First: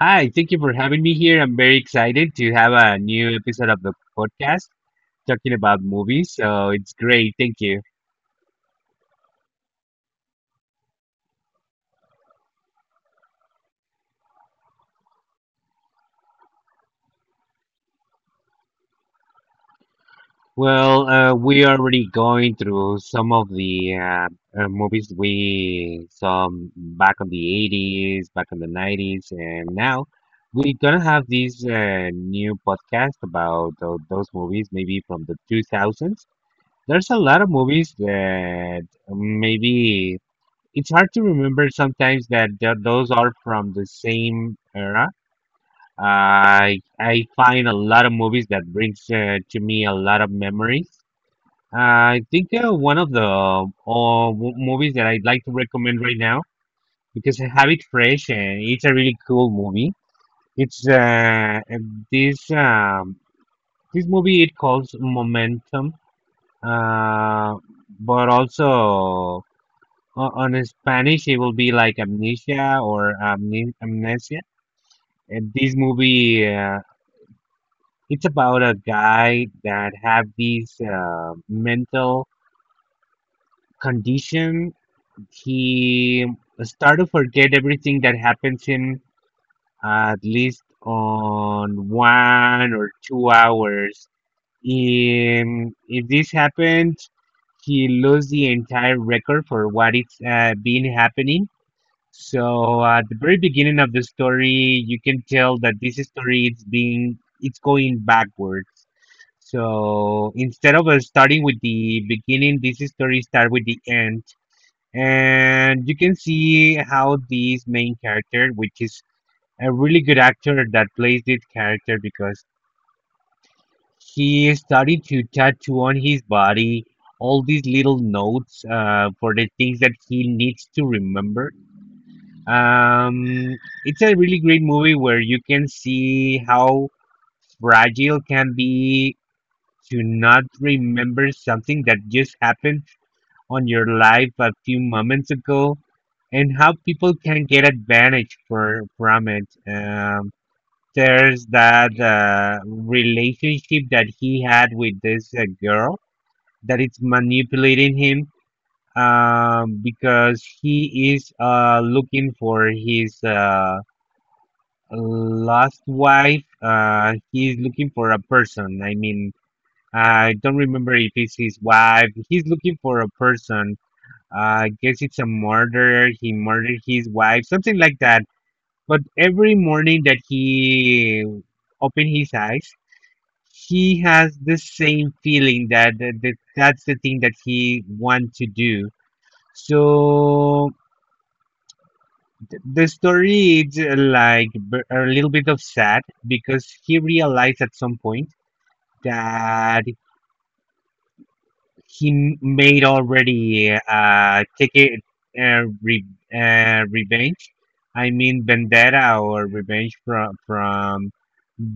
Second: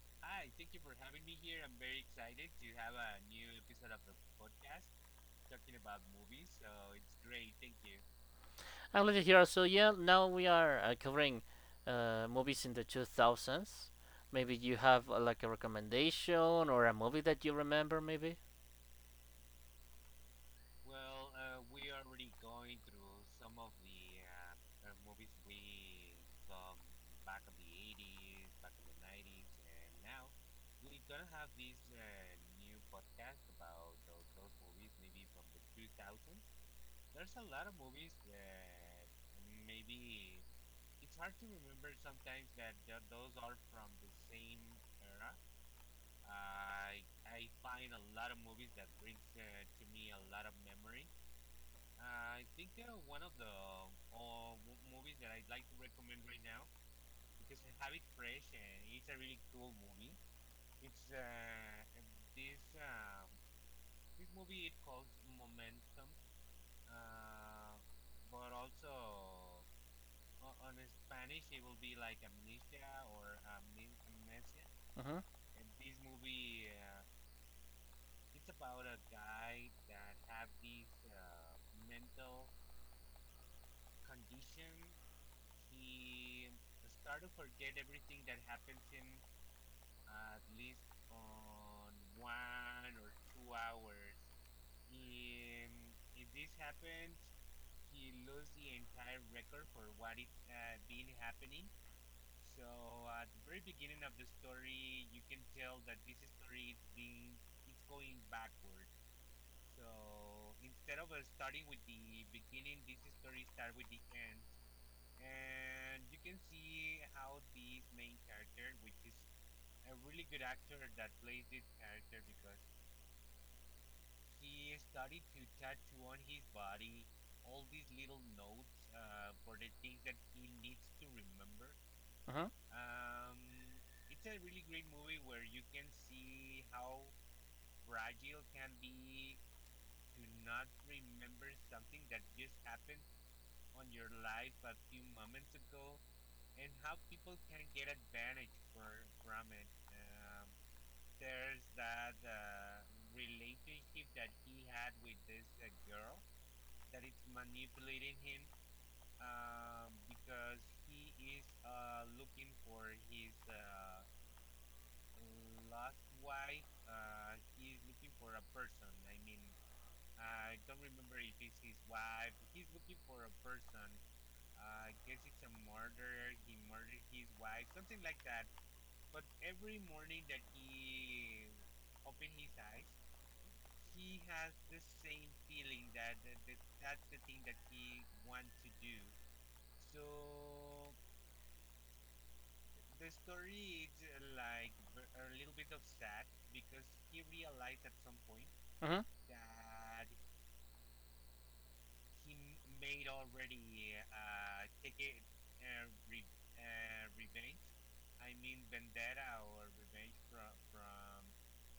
Hi, thank you for having me here. I'm very excited to have a new episode of the podcast talking about movies. So it's great. Thank you. I'm Lydia here. So yeah, now we are covering movies in the 2000s. Maybe you have like a recommendation or a movie that you remember, maybe. Well, we are already going through some of the movies we saw back on the 80s, back on the 90s, and now we're gonna have this new podcast about those movies, maybe from the 2000s. There's a lot of movies that maybe it's hard to remember sometimes that those are from the same era. I find a lot of movies that brings to me a lot of memories. I think one of the movies that I'd like to recommend right now because I have it fresh and it's a really cool movie. It's this This movie it calls Momentum, uh, but also On in Spanish, it will be like Amnesia or Amnesia. Mhm. And this movie, it's about a guy that have this mental condition. He start to forget everything that happens him at least on 1 or 2 hours. In, if this happened, he lose the entire record for what it's been happening. So at the very beginning of the story, you can tell that this story is being it's going backwards. So instead of starting with the beginning, this story start with the end, and you can see how this main character, which is a really good actor that plays this character, because he started to tattoo on his body all these little notes for the things that he needs to remember. Mhm. Um, it's a really great movie where you can see how fragile can be to not remember something that just happened on your life a few moments ago, and how people can get advantage for from it. There's that relationship that he had with this girl that it's manipulating him because he is looking for his. Last wife, he's looking for a person. I mean, I don't remember if it's his wife. He's looking for a person. I guess it's a murder. He murdered his wife, something like that. But every morning that he open his eyes, he has the same feeling that that's the thing that he want to do. So the story is a little bit of sad because he realized at some point Mhm. that he made already take it uh, re, revenge, I mean vendetta or revenge from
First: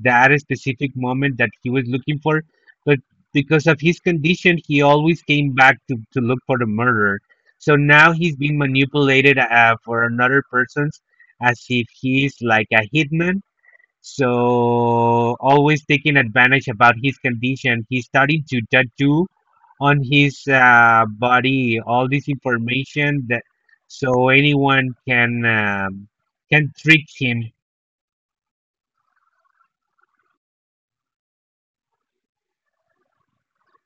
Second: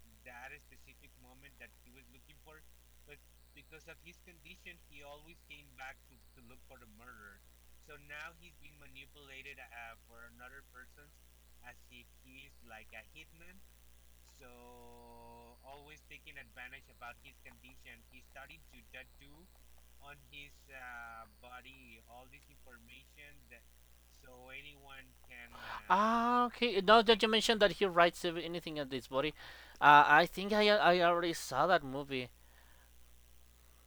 that specific moment that he was looking for, but because of his condition he always came back to look for the murderer, so now he's been manipulated for another person's, as if he's like a hitman. So always taking advantage about his condition, he started to tattoo on his body all this information that so anyone Ah, can okay. Now trick that you him. mentioned that he writes anything at this body, I think I already saw that movie.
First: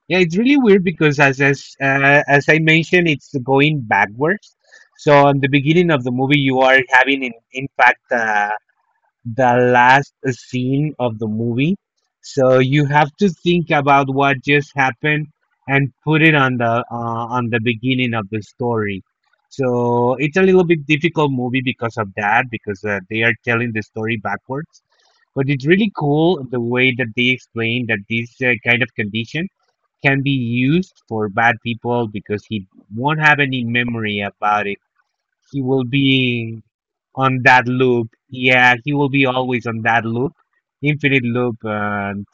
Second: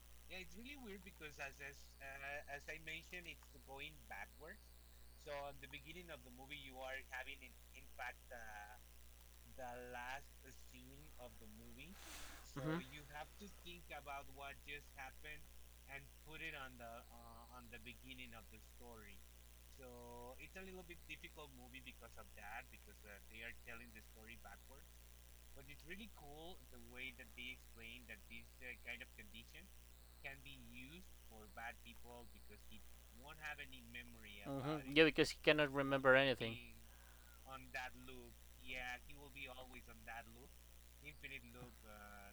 Yeah, it's really weird because as I mentioned, it's going backwards. So on the beginning of the movie, you are having in fact, the last scene of the movie. So Mhm. you have to think about what just happened and put it on the beginning of the story. So it's a little bit difficult movie because of that because they are telling the story backwards. But it's really cool the way that they explain that this kind of condition can be used for bad people because he won't have any memory about it. Mhm. Yeah, because he He cannot will remember anything. be on that loop. Yeah, he will be always on that loop, infinite loop. And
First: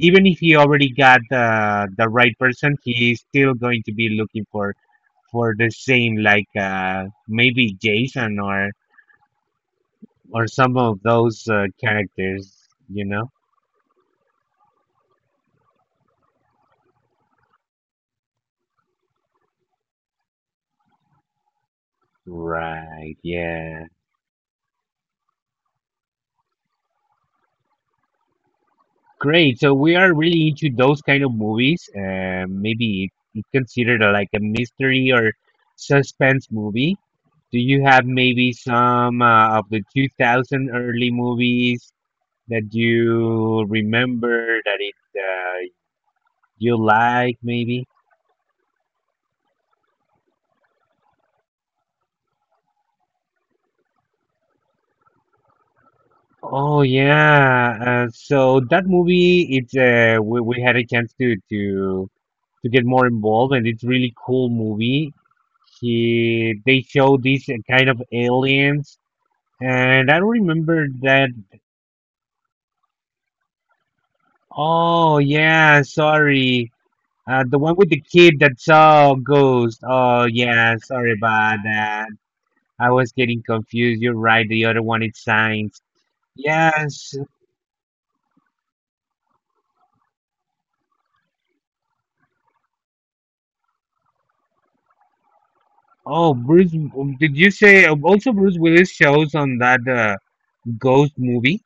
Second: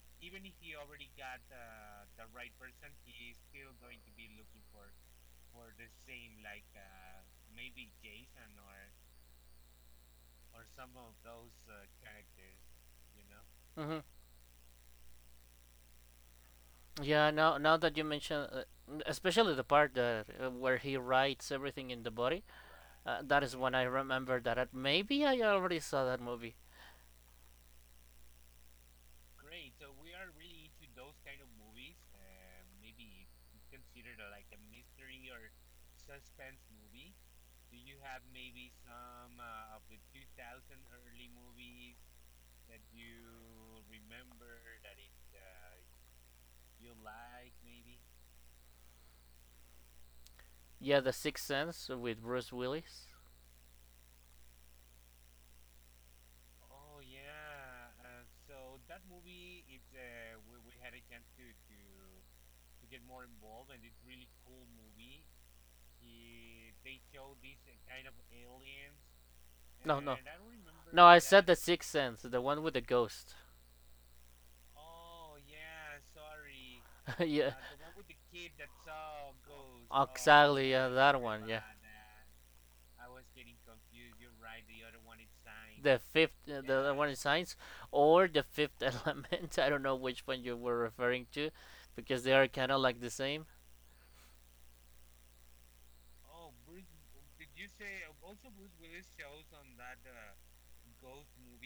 even if he already got the right person, he is still going to be looking for the same, like maybe Jason or some of those characters. You know? Mhm. Yeah, now that you mention, especially the part that where he writes everything in the body, Right. That is when I Yeah. remember that I, maybe I already saw that movie. Great. So we are really into those kind of movies. Maybe it's considered a, like a mystery or suspense movie. Do you have maybe some of the 2000 early movies that you remember that it you like maybe? Yeah, The Sixth Sense with Bruce Willis. Oh yeah. So that movie, it's we had a chance to get more involved, and it's really cool movie. He they show these kind of aliens No, and I no, don't remember no. I that. said The Sixth Sense, the one with the ghost. Oh yeah, sorry. Yeah, The one with the kid that saw ghost. Oh exactly. yeah, Yeah, sorry that one. about Yeah, that. I was getting confused, you're right, the other one is science. the fifth, the other one Yes. in science, or the fifth element. I don't know which one you were referring to, because they are kind of like the same. Oh, Bruce, did you say also Bruce Willis shows on that ghost movie?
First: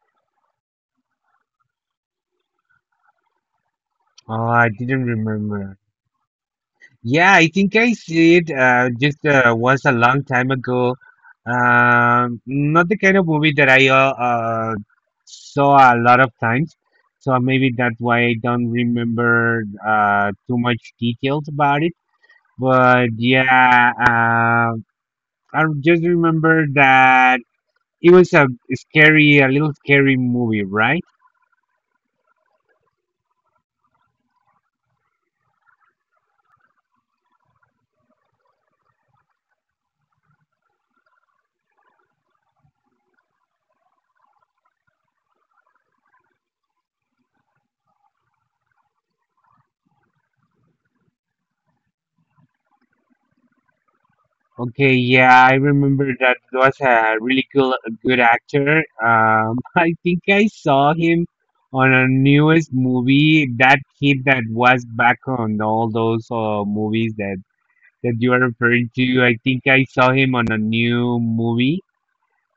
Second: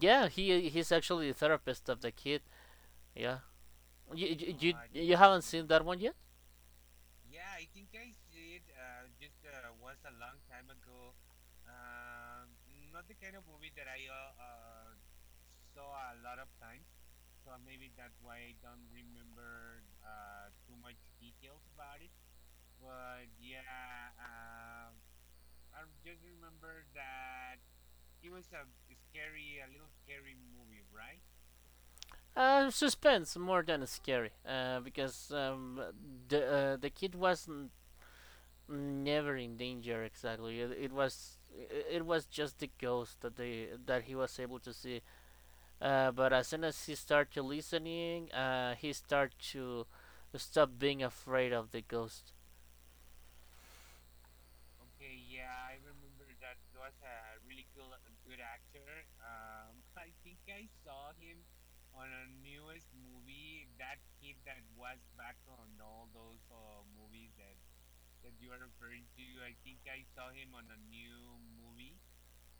Yeah, he's actually the therapist of the kid. Yeah. You Oh, you, I you, didn't you haven't remember. seen that one yet? Yeah, I think I see it. Just Was a long time ago. Not the kind of movie that I saw a lot of times. So maybe that's why I don't remember too much details about it. But yeah, I just remember that it was a scary, a little scary movie, right? Suspense more than scary. Because the kid wasn't never in danger exactly. It was it was just the ghost that they that he was able to see. But as soon as he started listening, he started to stop being afraid of the ghost. Okay, yeah, I remember that was a really cool, good actor. I think I saw him on a newest movie, that kid that was back on all those movies that that you are referring to. I think I saw him on a new movie.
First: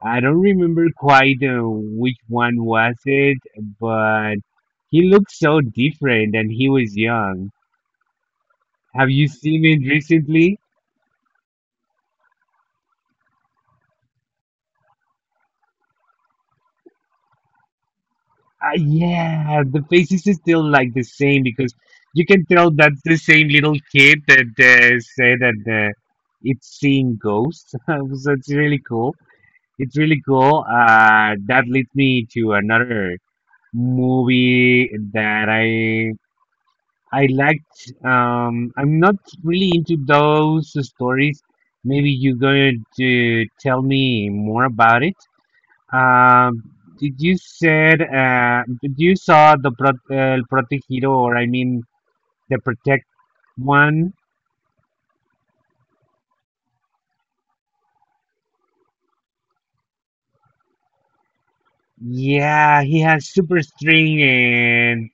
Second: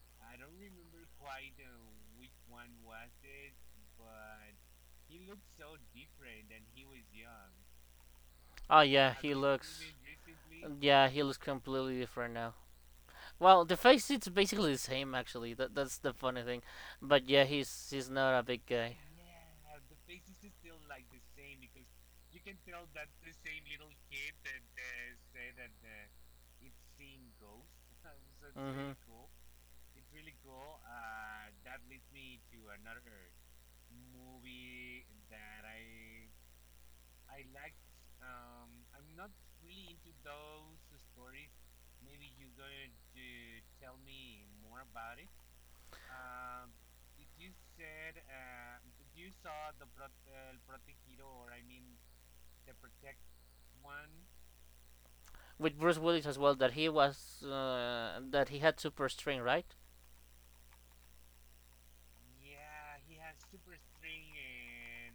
I don't remember quite which one was it, but he looked so different and he was young. Oh Have yeah, you he seen looks. it recently? Yeah, he looks completely different now. Well, the face it's basically the same actually. That that's the funny thing. But yeah, he's not a big guy. Yeah, the faces is still like the same because you can tell that's the same little kid that said that uh, it's seeing ghosts. So it's really cool. Hmm. It's really cool. That leads me to another movie that I liked. I'm not really into those stories. Maybe you're going to tell me more about it. Um, did you said did you saw the El Protegido, or I mean the Protect one? With Bruce Willis as well, that he was that he had super strength, right? Yeah, he has super string and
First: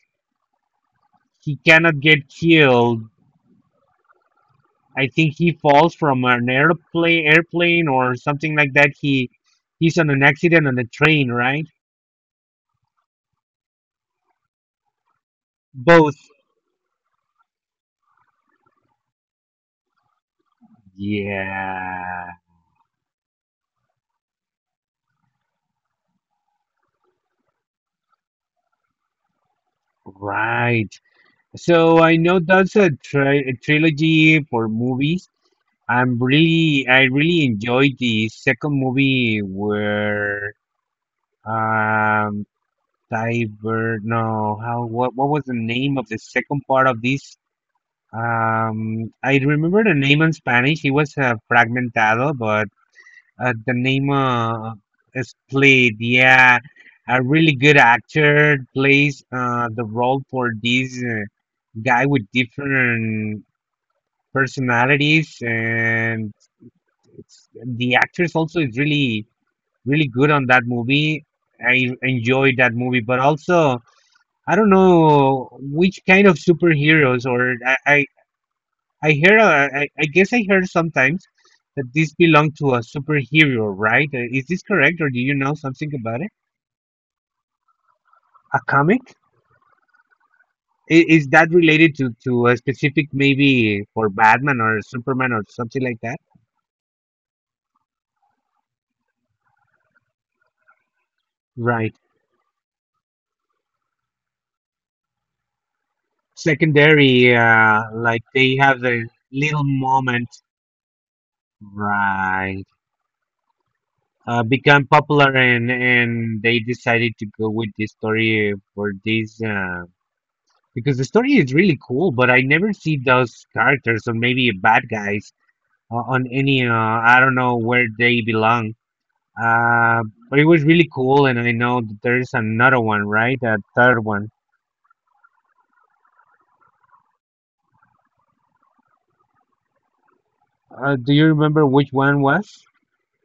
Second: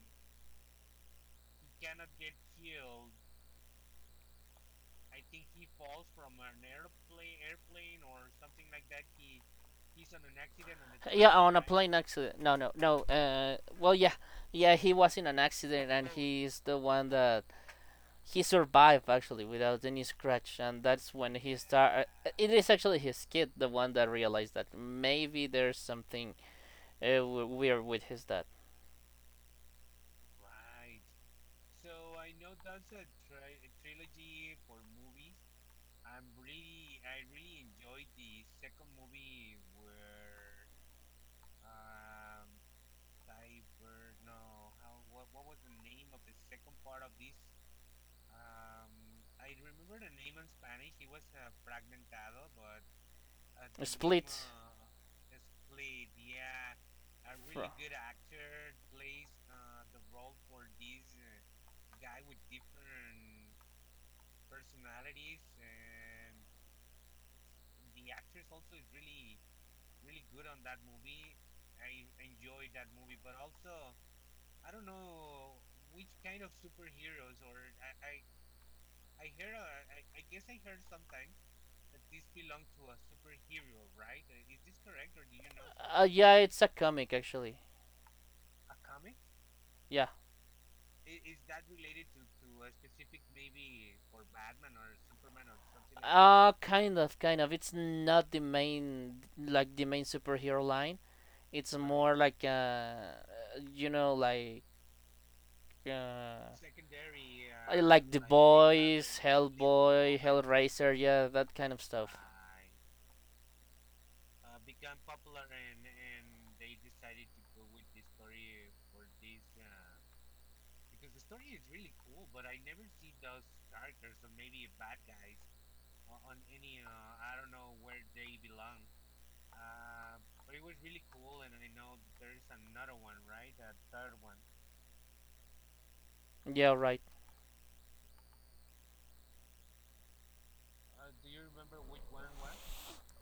he cannot get killed. I think he falls from an airplane or something like that. He he's on an accident on a Yeah, train, on a right? plane accident. No, no, no. Well, yeah, yeah, he was in an accident, and Both. he's the one that he survived actually without any scratch, and that's when he start. Yeah, Uh, it is actually his kid, the one that realized that maybe there's something weird with his dad. right. So I know that's a trilogy for movies. I'm really, I really enjoyed the second movie where um Cyber, no, how what was the name of the second part of this? I remember the name in Spanish. It was Fragmentado, but the name Split. Is played. Yeah, a really You, good did actor plays the role for this guy with different personalities, and it's the actress also is really really good on that movie. I enjoyed that movie, but also I don't know which kind of superheroes or I hear I guess I heard sometimes that this belong to a superhero, right? Is this correct, or do you know something about it? yeah, it's a comic actually. A comic? Yeah. I- Is that related to a specific maybe for Batman or Superman or something like that? Uh, kind of, kind of. It's not the main, like the main superhero line. It's Right. more like, you know, like, uh, Secondary, like like they have a boys, little Hellboy, moment. Hellraiser, yeah, that kind of stuff. Right. Become popular and they decided to go with this story for this because the story is really cool, but I never see those characters or maybe bad guys on any I don't know where they belong. Uh, but it was really cool, and I know that there's another one, right? A third one. Yeah, right. Do you remember which one was?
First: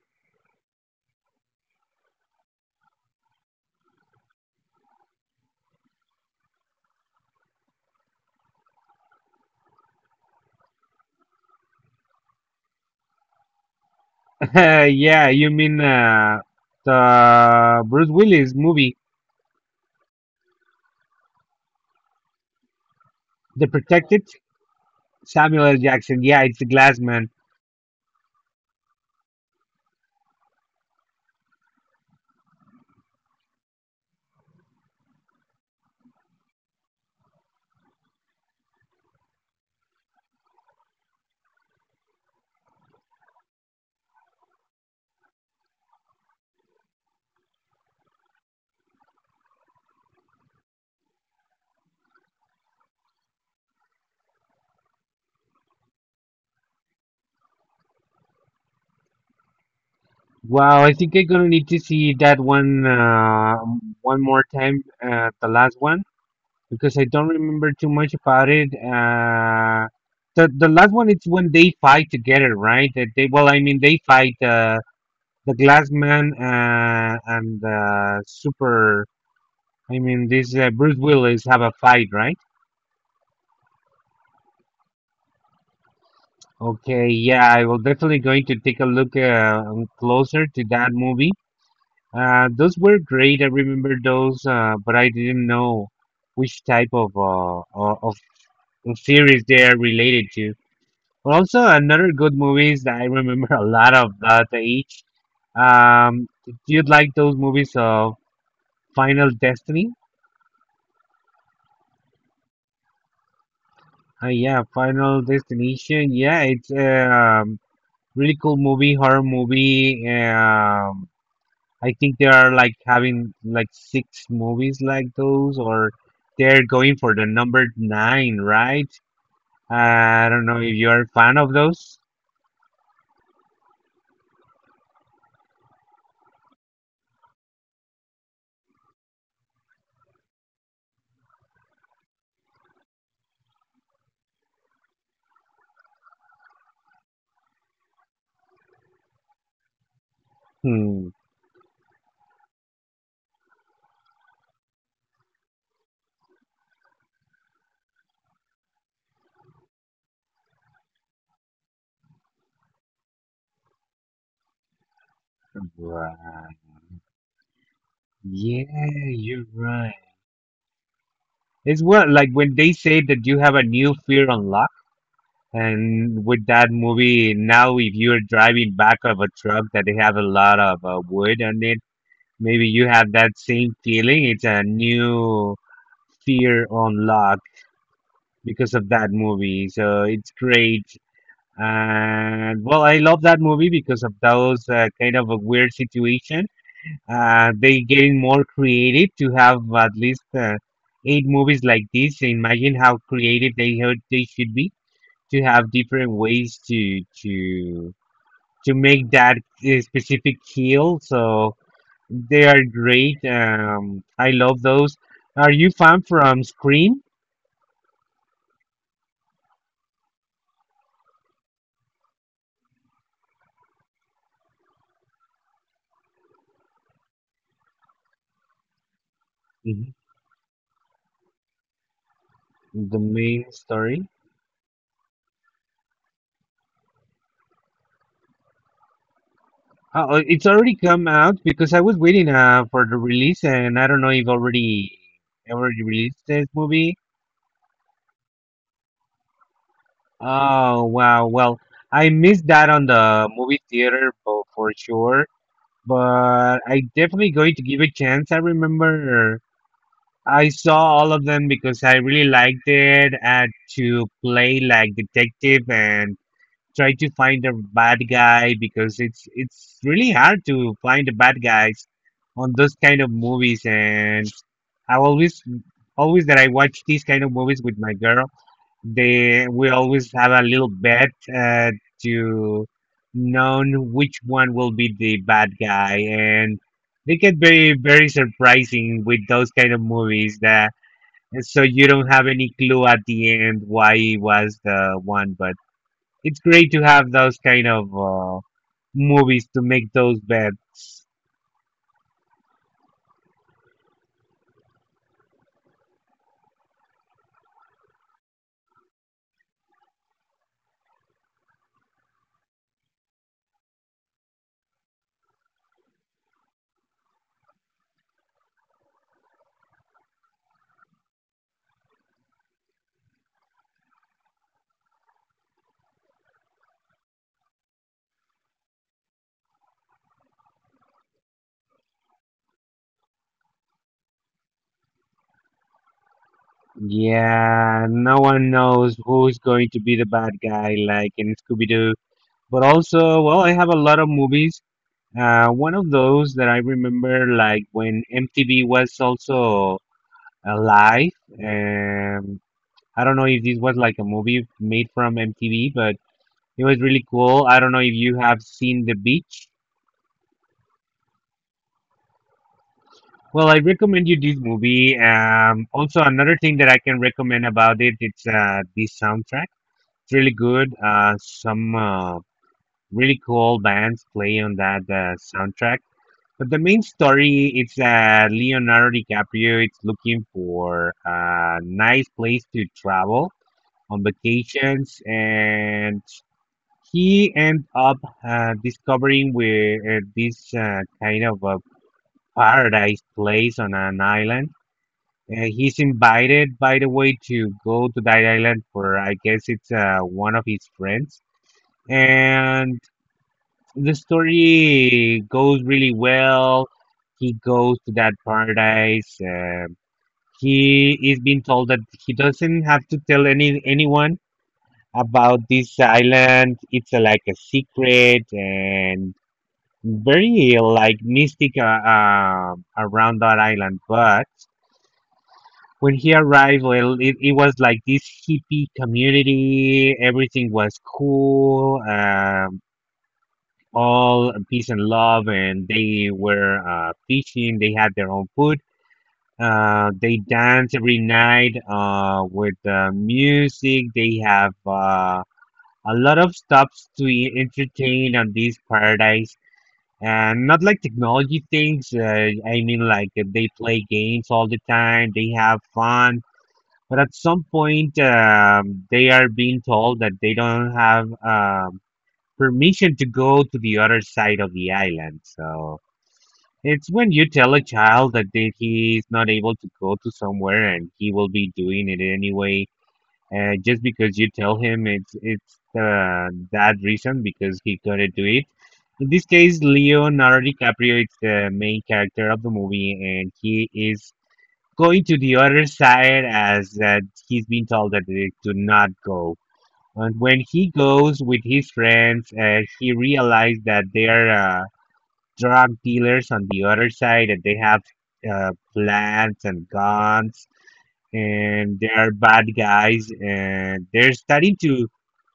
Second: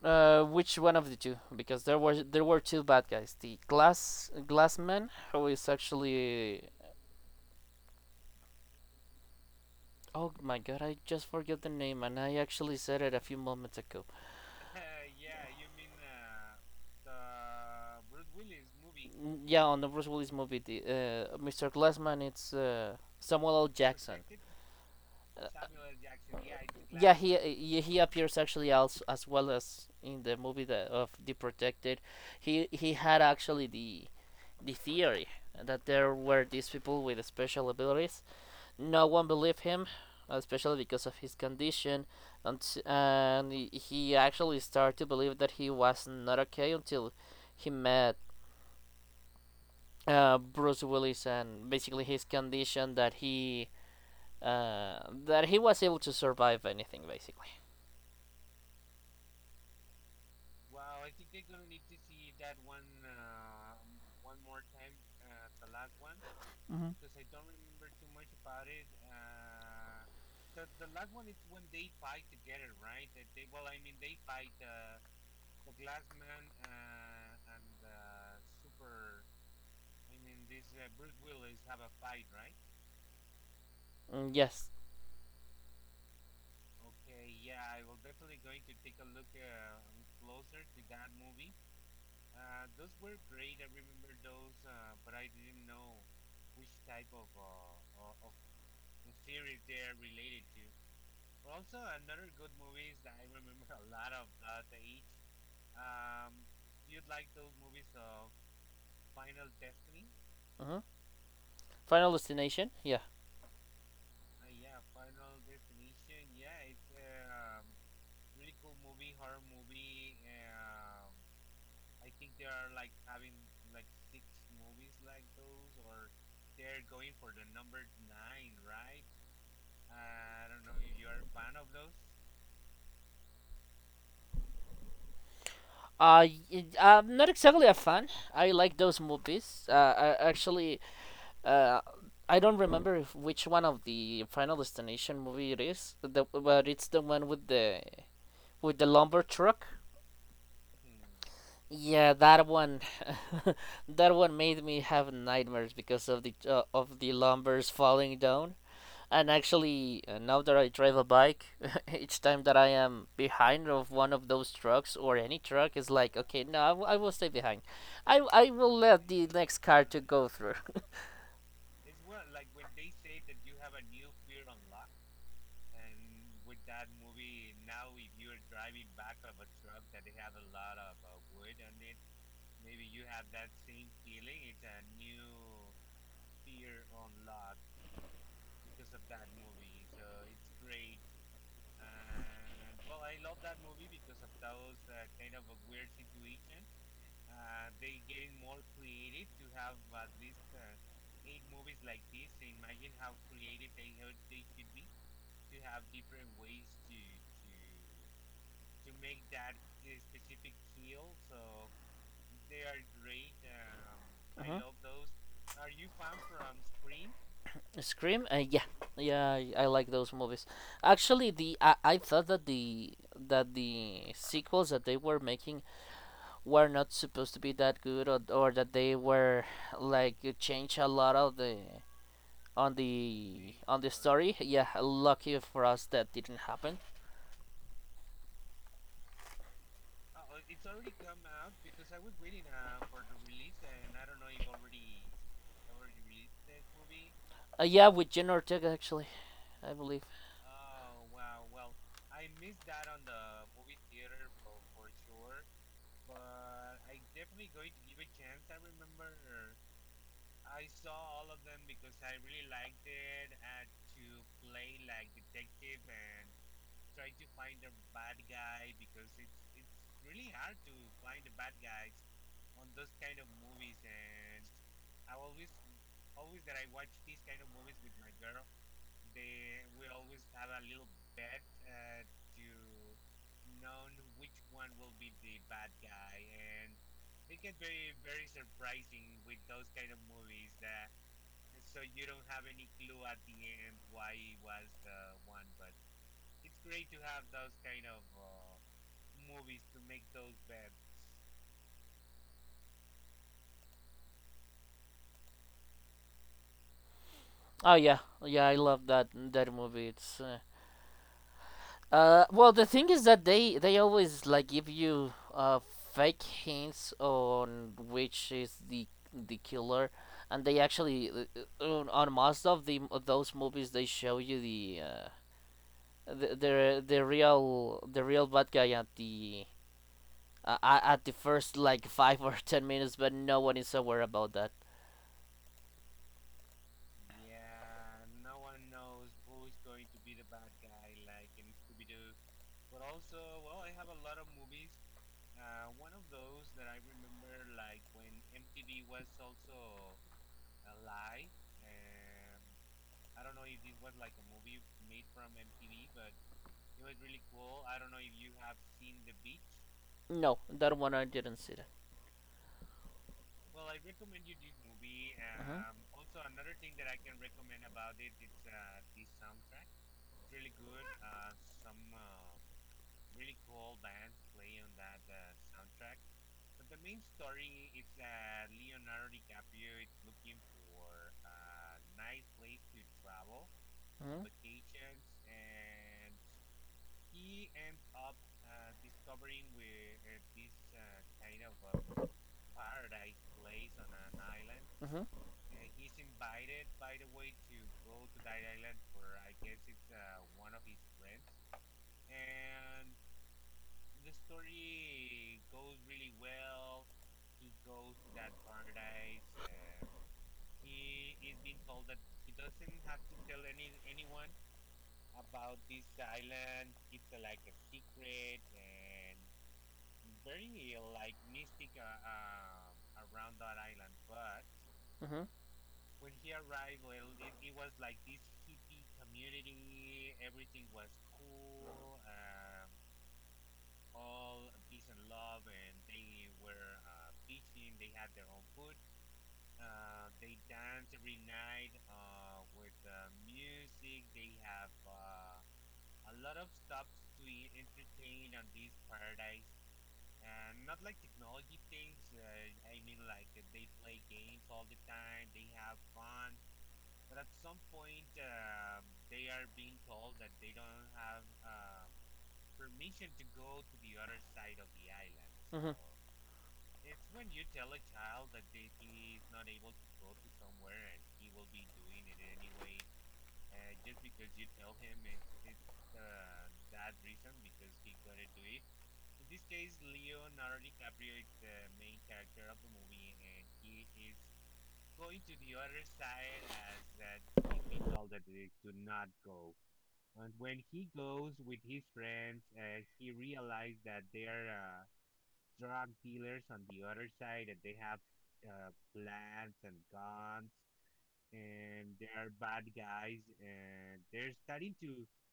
Which one of the two? Because there were two bad guys. The glass Glassman, who is actually oh my god, I just forget the name, and I actually said it a few moments ago. Yeah, you mean the Bruce Willis movie, Mm, yeah, on the Bruce Willis movie, the Mr. Glassman, it's Samuel L. The Jackson. Protected? Uh, Samuel L. Jackson. Yeah, it's the Glass Yeah, Man. he appears actually also as well as in the movie that, of The Protected. He had actually the theory that there were these people with special abilities. No one believed him, especially because of his condition, and he actually started to believe that he was not okay until he met Bruce Willis and basically his condition uh, that he was able to survive anything basically. Wow, I think I'm gonna need to see that one one more time, the last one, because I Mm-hmm. don't remember too much about it. The last one it's when they fight together, right? That they, well, I mean they fight the Glass Man and Super. I mean this Bruce Willis have a fight, right? Mm, yes. Okay, yeah, I will definitely going to take a look closer to that movie. Those were great. I remember those, but I didn't know which type of of series they are related to. But also another good movies that I remember a lot of that age. Do you like those movies of Final Destiny? Hmm. Final Destination. Yeah. Yeah, Final Destination. Yeah, it's a really cool movie, horror movie. I think they are like having like 6 movies like those, or they're going for the number 9, right? I don't know if you're a fan of those. I'm not exactly a fan. I like those movies. Uh, I don't remember if, which one of the Final Destination movie it is, the, but it's the one with the lumber truck. Hmm. Yeah, that one, that one made me have nightmares because of the lumbers falling down. And actually, now that I drive a bike, each time that I am behind of one of those trucks or any truck, it's like, okay, Right. no, I will stay behind. I will Yeah, let the you're next car right. to go through. It's, well, like when they say that you have a new fear unlocked, and with that movie, now if you're driving back of a truck that they have a lot of wood on it, maybe you have that same feeling. It's a new fear unlocked because of that movie. So it's great. And well, I love that movie because of those kind of a weird situation. They getting more creative to have at least eight movies like this. So, imagine how creative they heard they should be to have different ways to make that specific kill. So they are great. I Uh huh. love those. Are you fan from Scream? Scream, yeah, yeah, I like those movies. Actually, I thought that the sequels that they were making were not supposed to be that good, or that they were Mhm. like change a lot of the on The main the story. story. Yeah, lucky for us that didn't happen. It's already come out because I was waiting for the release, and I don't know if already released this movie. Yeah, with Jen Ortega actually, I believe. Oh, wow! Well, I missed that on the movie theater for sure, but I definitely going to give a chance. I remember I saw all of them because I really liked it. I had to play like detective and try to find a bad guy because it's really hard to find the bad guys on those kind of movies, and I always always that I watch these kind of movies with my girl, they we always have a little bet to know which one will be the bad guy, and they get very very surprising with those kind of movies that, so you don't have any clue at the end why he was the one, but it's great to have those kind of movies to make those bets. Oh yeah, yeah, I love that that movie. It's uh, well, the thing is that they always like give you fake hints on which is the killer, and they actually on most of the of those movies they show you the real the real bad guy at the first like five or 10 minutes, but no one is aware about that. Yeah, no one knows who's going to be the bad guy, like in Scooby Doo. But also, well, I have a lot of movies. One of those that I remember, like when MTV was also alive. Um, I don't know if this was like a movie made from MTV, but it was really cool. I don't know if you have seen The Beach. No, that one I didn't see that. Well, I recommend you this movie. Uh huh. Also, another thing that I can recommend about it, it's the soundtrack. It's really good. Some really cool bands play on that soundtrack. But the main story, it's Leonardo DiCaprio. It's looking for a nice place to travel on Uh-huh. vacations, and he end up discovering where this kind of a paradise place on an island. Uh-huh. He's invited, by the way, to go to that island for, I guess it's one of his friends. And the story goes really well. He goes to that paradise. He is being told that he doesn't have to tell anyone about this island. It's like a secret and very like mystic around that island. But Uh-huh. when he arrived, well, it was like this hippie community. Everything was cool, all peace and love, and they were fishing. They had their own food. They dance every night with music. They have a lot of stops to entertain on this paradise. And not like technology things. I mean, like they play games all the time. They have fun, but at some point, they are being told that they don't have permission to go to the other side of the island. Mhm. So it's when you tell a child that he's not able to go to somewhere and he will be doing it anyway, just because you tell him it's that reason because he couldn't do it. In this case, Leonardo DiCaprio is the main character of the movie, and he is going to the other side as that he's been told that they to not go. And when he goes with his friends, he realized that they are drug dealers on the other side, that they have plans and guns, and they are bad guys, and they're starting to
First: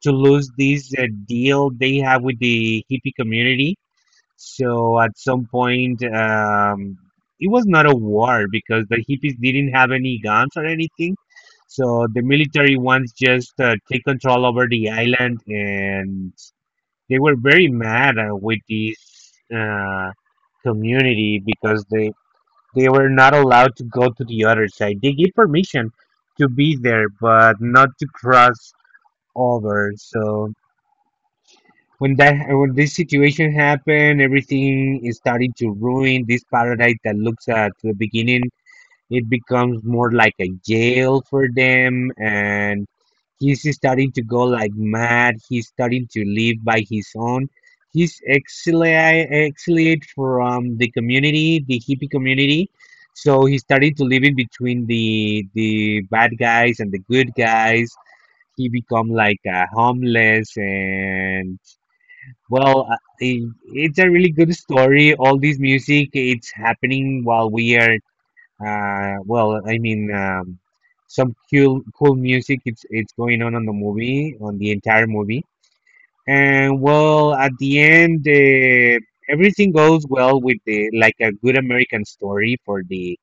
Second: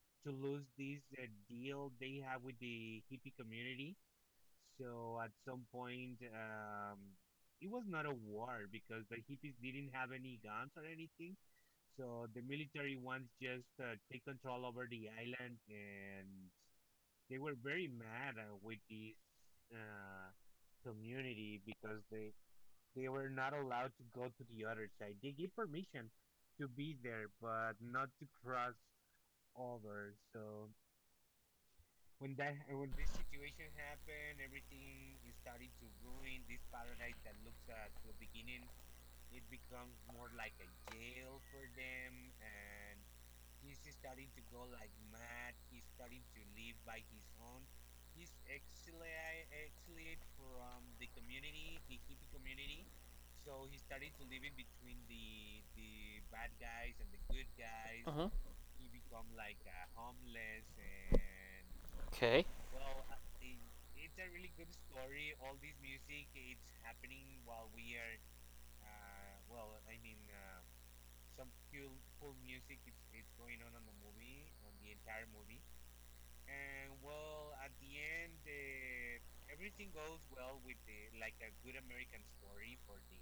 lose this deal they have with the hippie community, so at some point, it was not a war because the hippies didn't have any guns or anything. So the military ones just take control over the island, and they were very mad with this uh, community because they were not allowed to go to the other side. They gave permission to be there, but not to cross over. So when this situation happened, everything is starting to ruin this paradise that looks at the beginning. It becomes more like a jail for them, and he's starting to go like mad. He's starting to live by his own. He's exiled from the community, the hippie community. So he started to live in between the bad guys and the good guys. Uh-huh. He become like a homeless, and Okay. well, it's a really good story. All this music, it's happening while we are, well, some cool, cool music. It's going on the movie, on the entire movie. And well, at the end, everything goes well with the like a good American story for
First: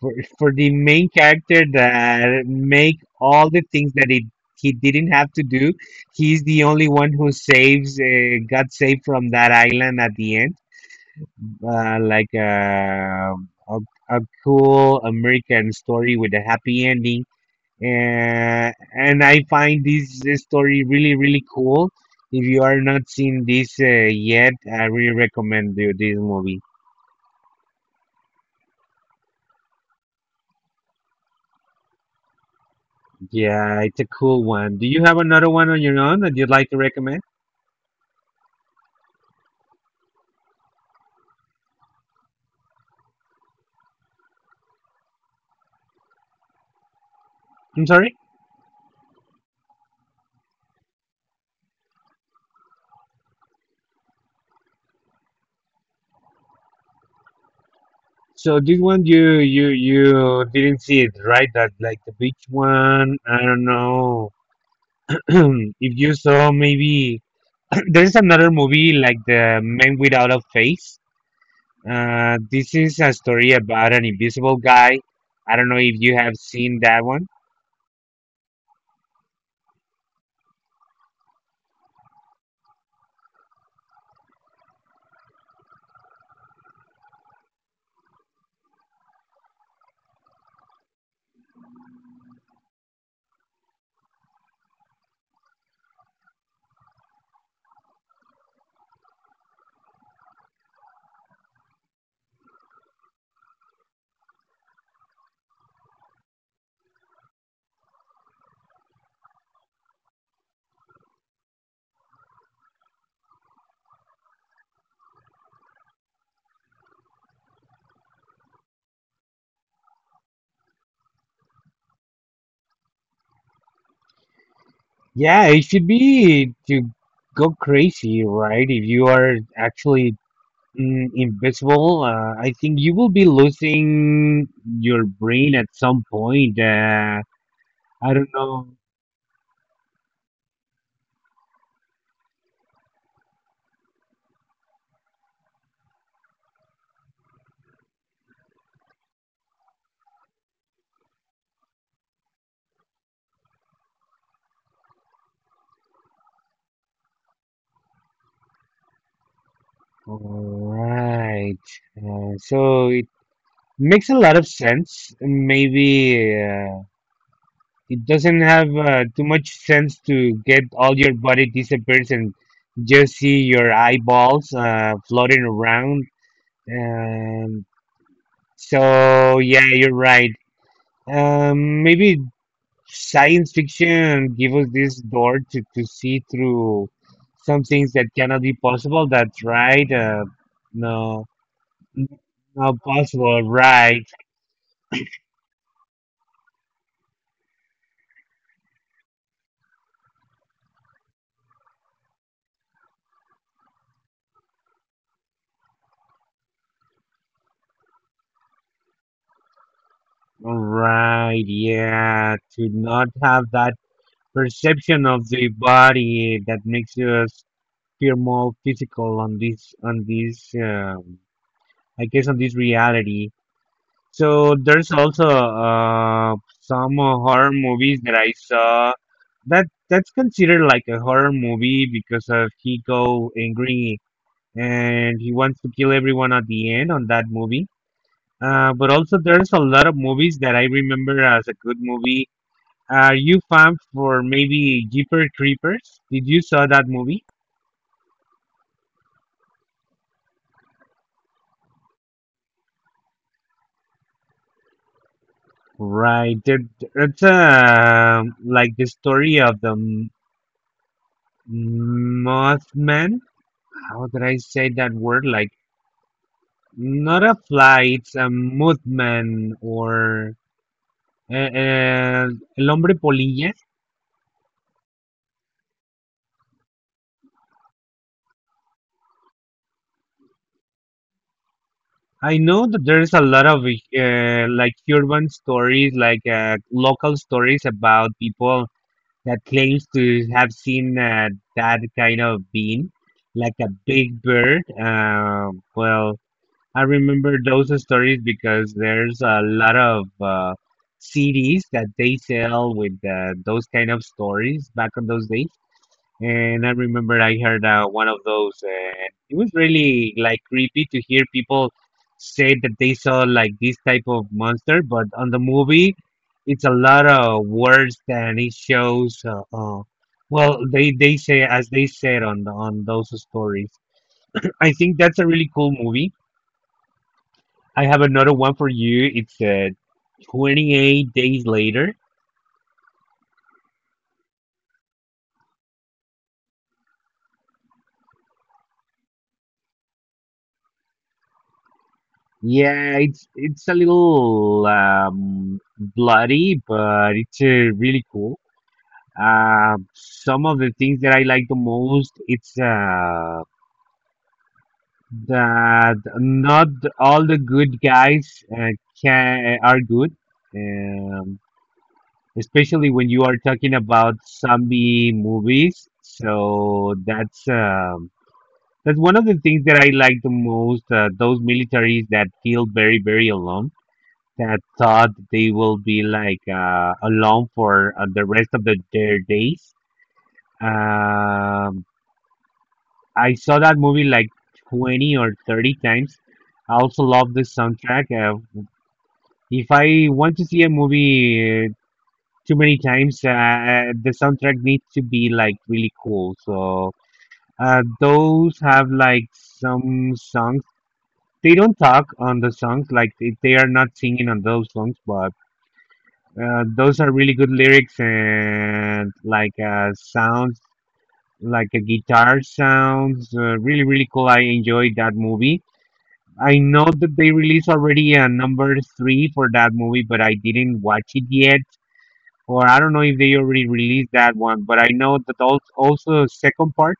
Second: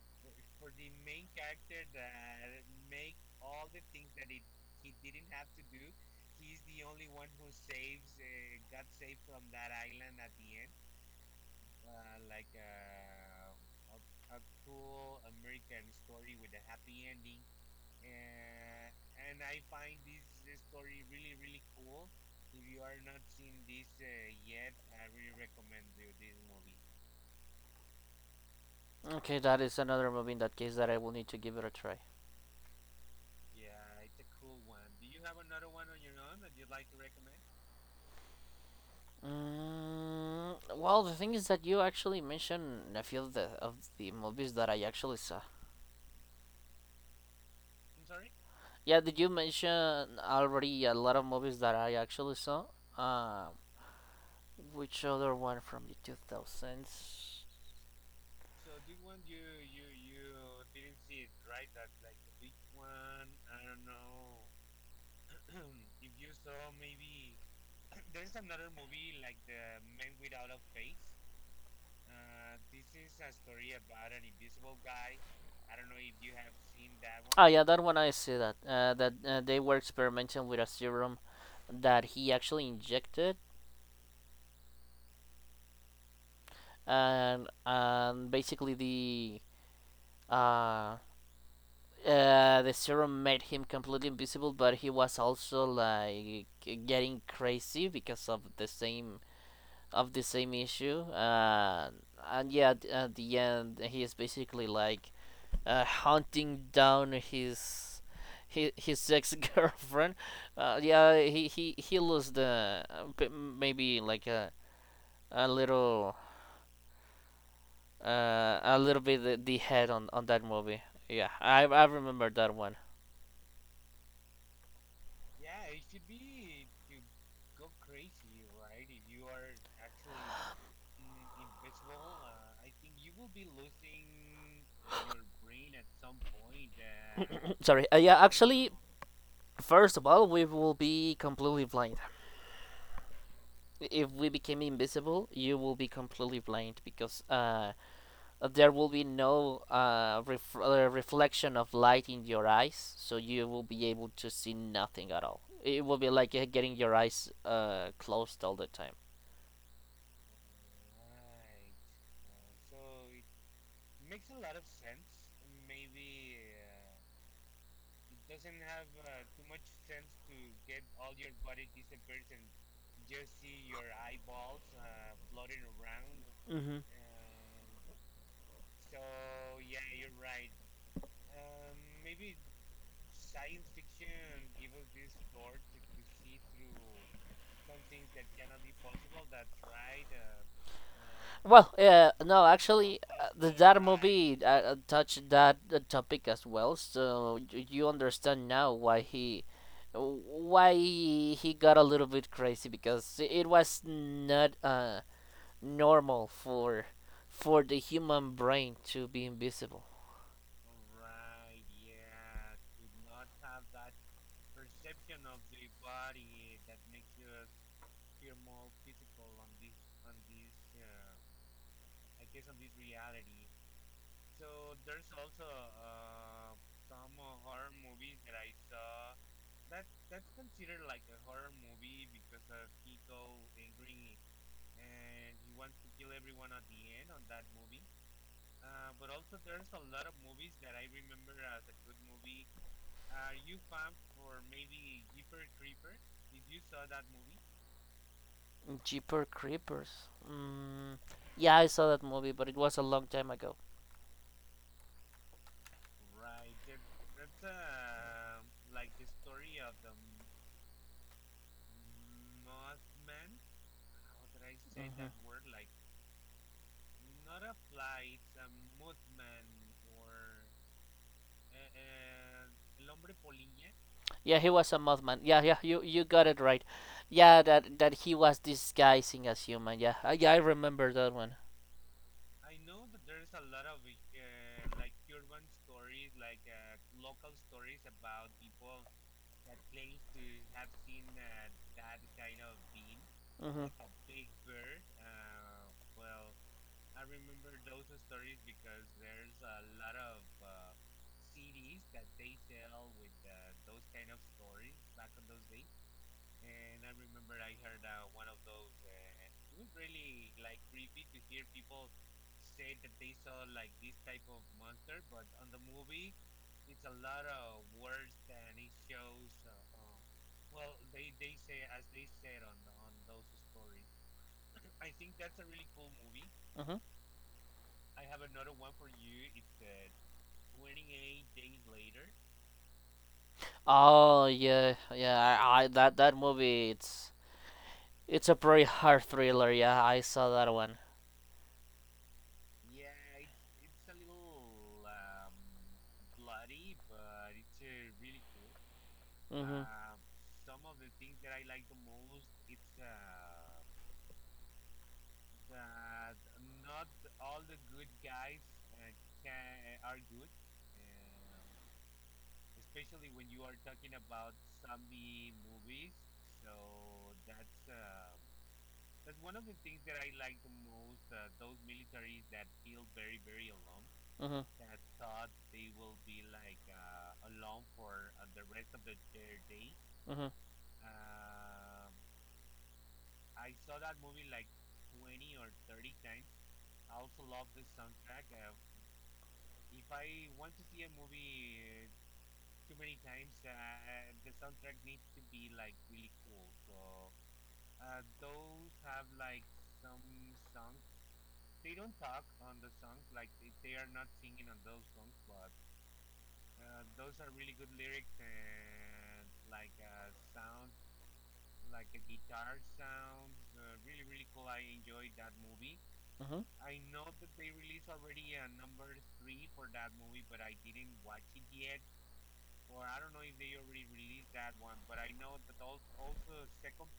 for, for the main character that make all the things that he didn't have to do. He's the only one who saves got saved from that island at the end, like a cool American story with a happy ending. Uh, and I find this story really really cool. If you are not seeing this yet, I really recommend you this movie. Okay, that is another movie in that case that I will need to give it a try. Yeah, it's a cool one. Do you have another one on your own that you'd like to recommend? Mm, well, the thing is that you actually mentioned a few of the movies that I actually saw. I'm sorry. Yeah, did you mention already a lot of movies that I actually saw? Uh, which other one from the 2000s? So this one you didn't see it, right? That, like, the beach one. I don't know if you saw maybe there's another movie like The Man Without a Face. This is a story about an invisible guy. I don't know if you have seen that one. Ah, yeah, that one I see that. That they were experimenting with a serum that he actually injected, and basically uh, the serum made him completely invisible, but he was also like getting crazy because of the same issue. And yeah, at the end, he is basically like hunting down his ex girlfriend. Yeah, he lost the maybe like a little a little bit the head on that movie. Yeah, I remember that one. Yeah, it should be to go crazy, right? If you are actually, mm, invisible. I think you will be losing your brain at some point. Sorry. I Yeah, don't actually, know. first of all, we will be completely blind. If we became invisible, you will be completely blind because there will be no reflection of light in your eyes, so you will be able to see nothing at all. It will be like getting your eyes closed all the time. All right. So it makes a lot of sense. Maybe it doesn't have too much sense to get all your body disappears and just see your eyeballs floating around. Mm-hmm. Um, so yeah, you're right. Maybe science fiction give us this door to see through some things that cannot be possible. That's right. No, Well, n- no, not actually, possible. That Right, movie touched that topic as well, so you understand now why he got a little bit crazy because it was not normal for the human brain to be invisible. right. Yeah, to not have that perception of the body that makes us feel more physical on this. I guess on this reality. So there's also some horror movies that I saw that's considered like a horror movie because of he go angry and he wants to kill everyone at the end on that movie. But also there's a lot of movies that I remember as a good movie. Are you fan for maybe Jeepers Creepers? Did you saw that movie? Jeepers Creepers. Mm, yeah, I saw that movie, but it was a long time ago. Right. It's like the story of the Mothman. How How did I did I say say that that word? word? Like, Like, not a fly, it's a movement or uh, uh, el hombre polilla. yeah, he was a mothman. Yeah, yeah, you got it right. Yeah, that that he was disguising as human. Yeah, I remember that one. I know that there's a lot of like urban stories, like local stories about people that claims to have seen that kind of being, like Hmm. a big bird. Well, I remember those stories because there's a lot of CDs that they sell with those kind of stories back on those days. And I remember I heard one of those, and it was really like creepy to hear people say that they saw like this type of monster. But on the movie, it's a lot of words than it shows. Well, they say as they said on on those stories. I think that's a really cool movie. Hmm. I have another one for you. It's 28 days later. Oh yeah, yeah. I that that movie. It's a pretty hard thriller. Yeah, I saw that one. Yeah, it's a little bloody, but it's really cool. Hmm. Some of the things that I like the most, it's that not all the good guys uh, can are good. Um, especially when you are talking about zombie movies. So that's that's one of the things that I like the most. Those militaries that feel very, very alone, Hmm. that thought they will be like alone for the rest of their days. Hmm. Um, I saw that movie like 20 or 30 times. I also love the soundtrack. If I want to see a movie too many times, the soundtrack needs to be like really cool. So those have like some songs. They don't talk on the songs, like they are not singing on those songs, but those are really good lyrics and like sounds, like a guitar sounds really really cool. I enjoyed that movie. I Hmm. know that they released already a number three for that movie, but I didn't watch it yet. Or I don't know if they already released that one, but I know that also second part.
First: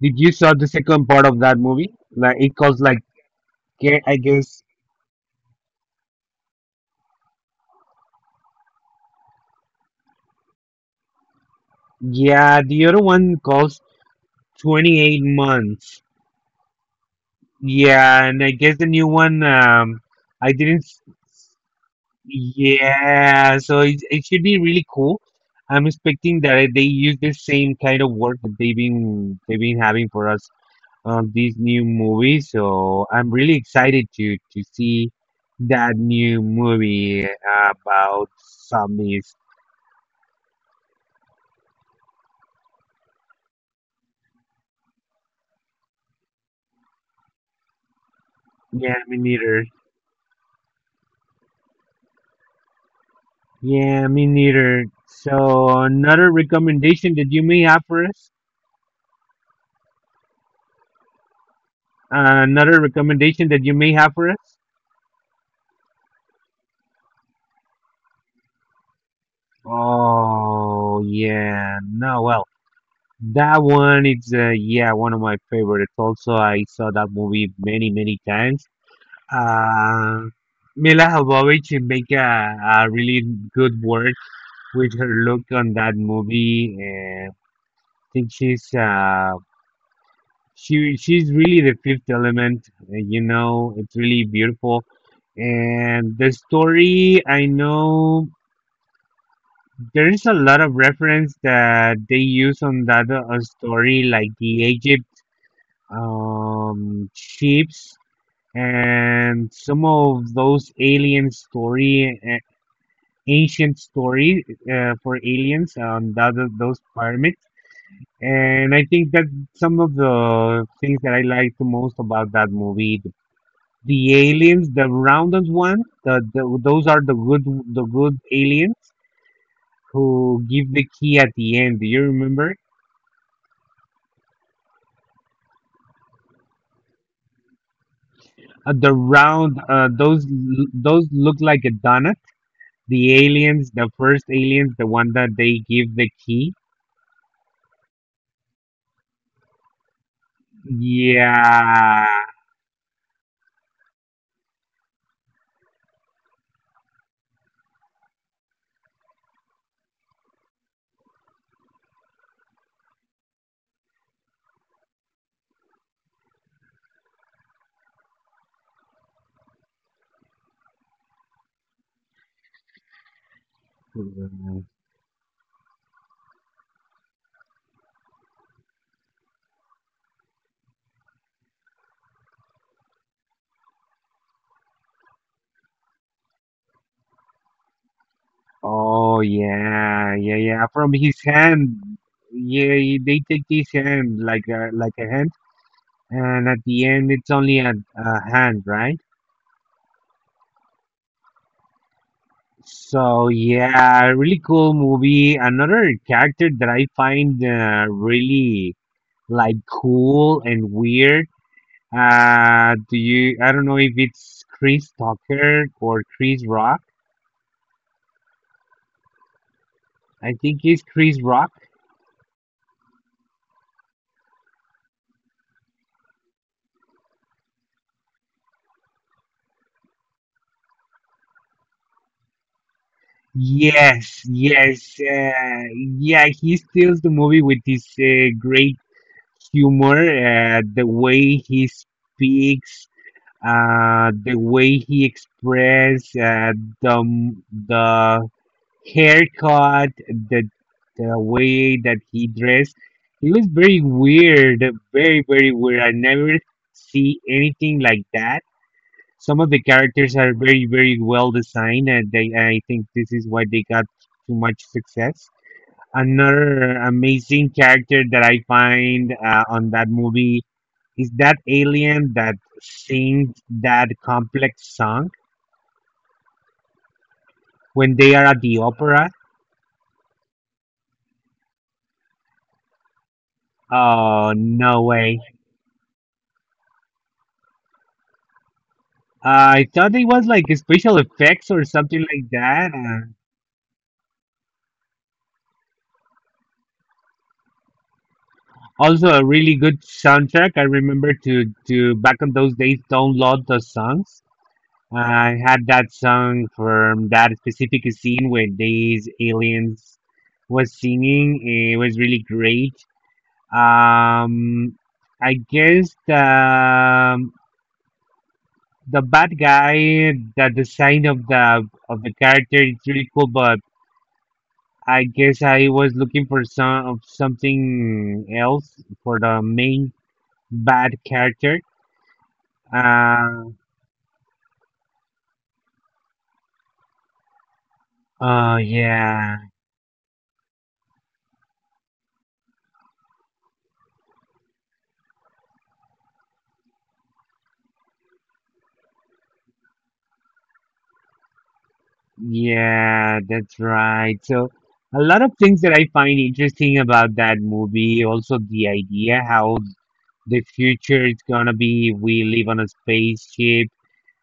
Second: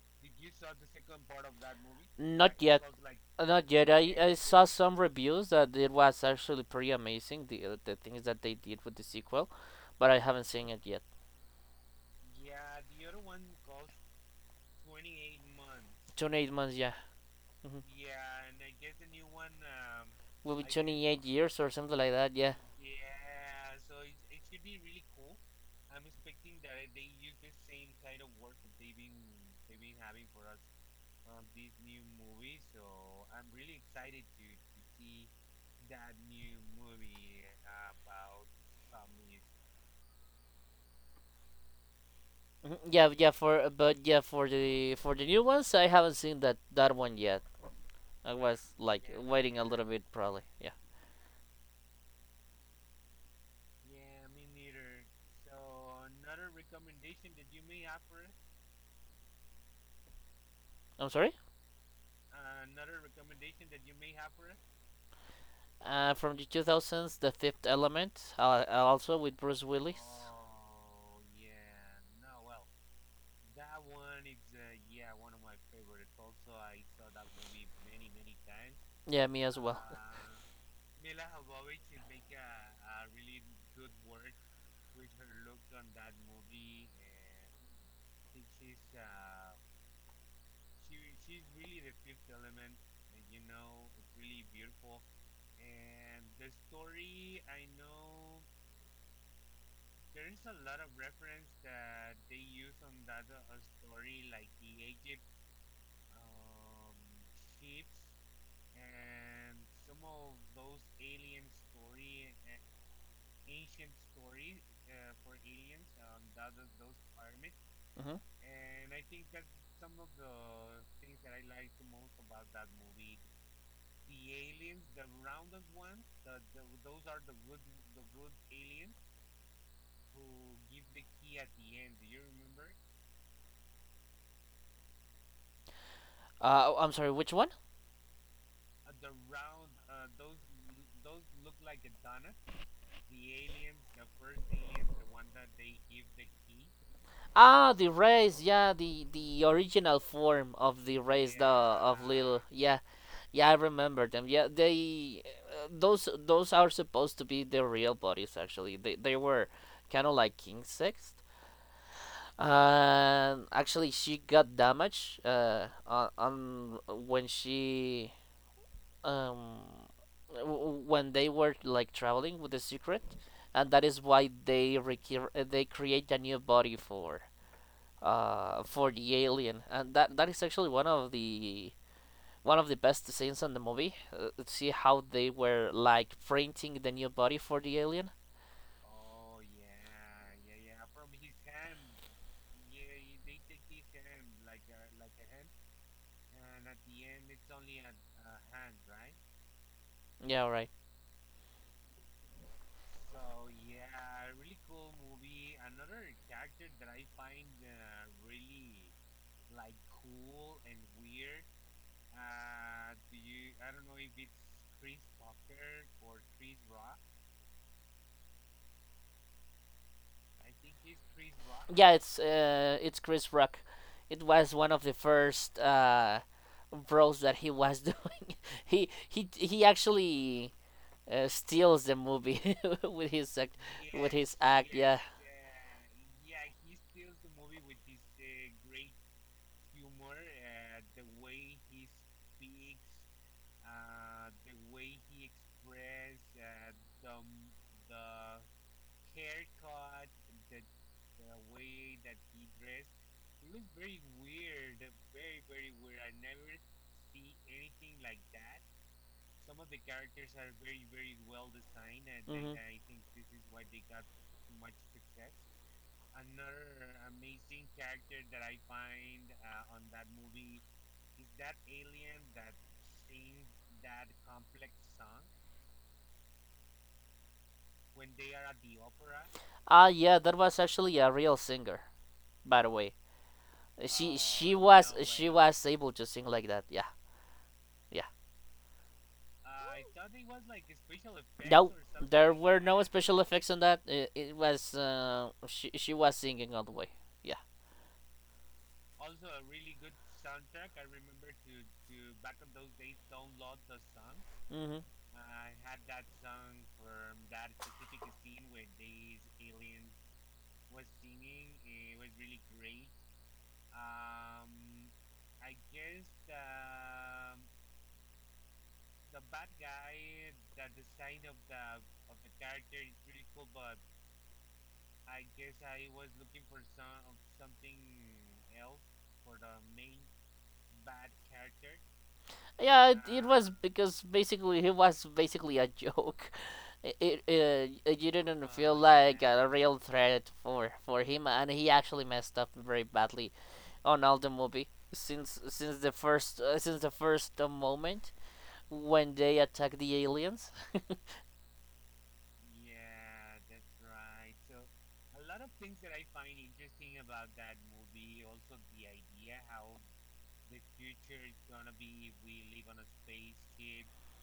Did you saw the second part of that movie? Like Not it like, calls yet. like, Not yet. I, I I guess saw some reviews that it was actually pretty amazing. The things that they did with the sequel, but I haven't seen it yet. yeah, the other one calls 28 months. 28 months, yeah. Hmm. Yeah, and I guess the new one, I Will be didn't. 28 years or something like that. Yeah. Yeah, so it should be really cool. I'm expecting that they use the same kind of work that they've been having for us on these new movies. So I'm really excited to see that new movie about zombies. Mhm. Yeah, yeah. For but yeah, for the new ones, I haven't seen that that one yet. I was Yeah, like me waiting a neither. little bit, probably. Yeah. Yeah, me neither. So another recommendation that you may have for us? I'm sorry. Another recommendation that you may have for us? From the two thousands, The Fifth Element, also with Bruce Willis. Oh yeah, no, well, that one it's yeah one of my favorites. Also, I saw that movie many times. Yeah, me as well. Uh, Mila Jovovich make a really good work with her look on that movie. And I think she's really the fifth element. You know, it's really beautiful. And the story, I know. There is a lot of reference that they use on that story, like the Egypt ships and some of those alien story, ancient story for aliens on that those pyramids. Hmm. And I think that some of the things that I like the most about that movie, the aliens, the rounded ones, the those are the good aliens who give the key at the end. Do you remember? I'm sorry. Which one? The round, those those look like a donut. The aliens, the first aliens, the one that they give the key. Ah, the race, yeah, the original form of the race, the of Yeah. little, yeah, yeah, I remember them. Yeah, they those are supposed to be the real bodies. Actually, they were kind of like insects. Actually, she got damaged. On when she um when they were like traveling with the secret, and that is why Mm. they they create a new body for the alien, and that that is actually one of the best scenes in the movie. See how they were like printing the new body for the alien. Oh yeah, yeah, yeah. From his hand. Yeah, they take his hand like a hand, and at the end it's only a hand, right? Yeah, right. So yeah, really cool movie. Another character that I find really like cool and weird. Do you? I don't know if it's Chris Tucker or Chris Rock. I think it's Chris Rock. Yeah, it's Chris Rock. It was one of the first roles that he was doing. He actually steals the movie with his with Yes, his act. yes, Yeah. Yeah. He steals the movie with his great humor, the way he speaks, the way he expresses the haircut, the the way that he dressed, it was very weird, very weird. I never see anything like that. Some of the characters are very well designed, and they, I think Mhm. this is why they got too much success. Another amazing character that I find on that movie is that alien that sings that complex song when they are at the opera. Ah, yeah, that was actually a real singer, by the way. Oh no way! She was able to sing like that. Yeah, yeah. I thought it was like special effects or No, something like there were that. no And special effects on that. It was she was singing all the way. Yeah. also, a really good soundtrack. I remember to back on those days download the songs. Hmm. I had that song from that specific scene where these aliens was singing. It was really great. Um, I guess the bad guy, the design of the character is really cool, but I guess I was looking for something else for the main bad character. Yeah, it was Uh, because basically it was basically a joke. It you didn't oh feel like yeah, a real threat for him, and he actually messed up very badly. Ronaldo movie since the first since the first moment when they attack the aliens. yeah, that's right. So a lot of things that I find interesting about that movie, also the idea how the future is gonna be. We live on a spaceship.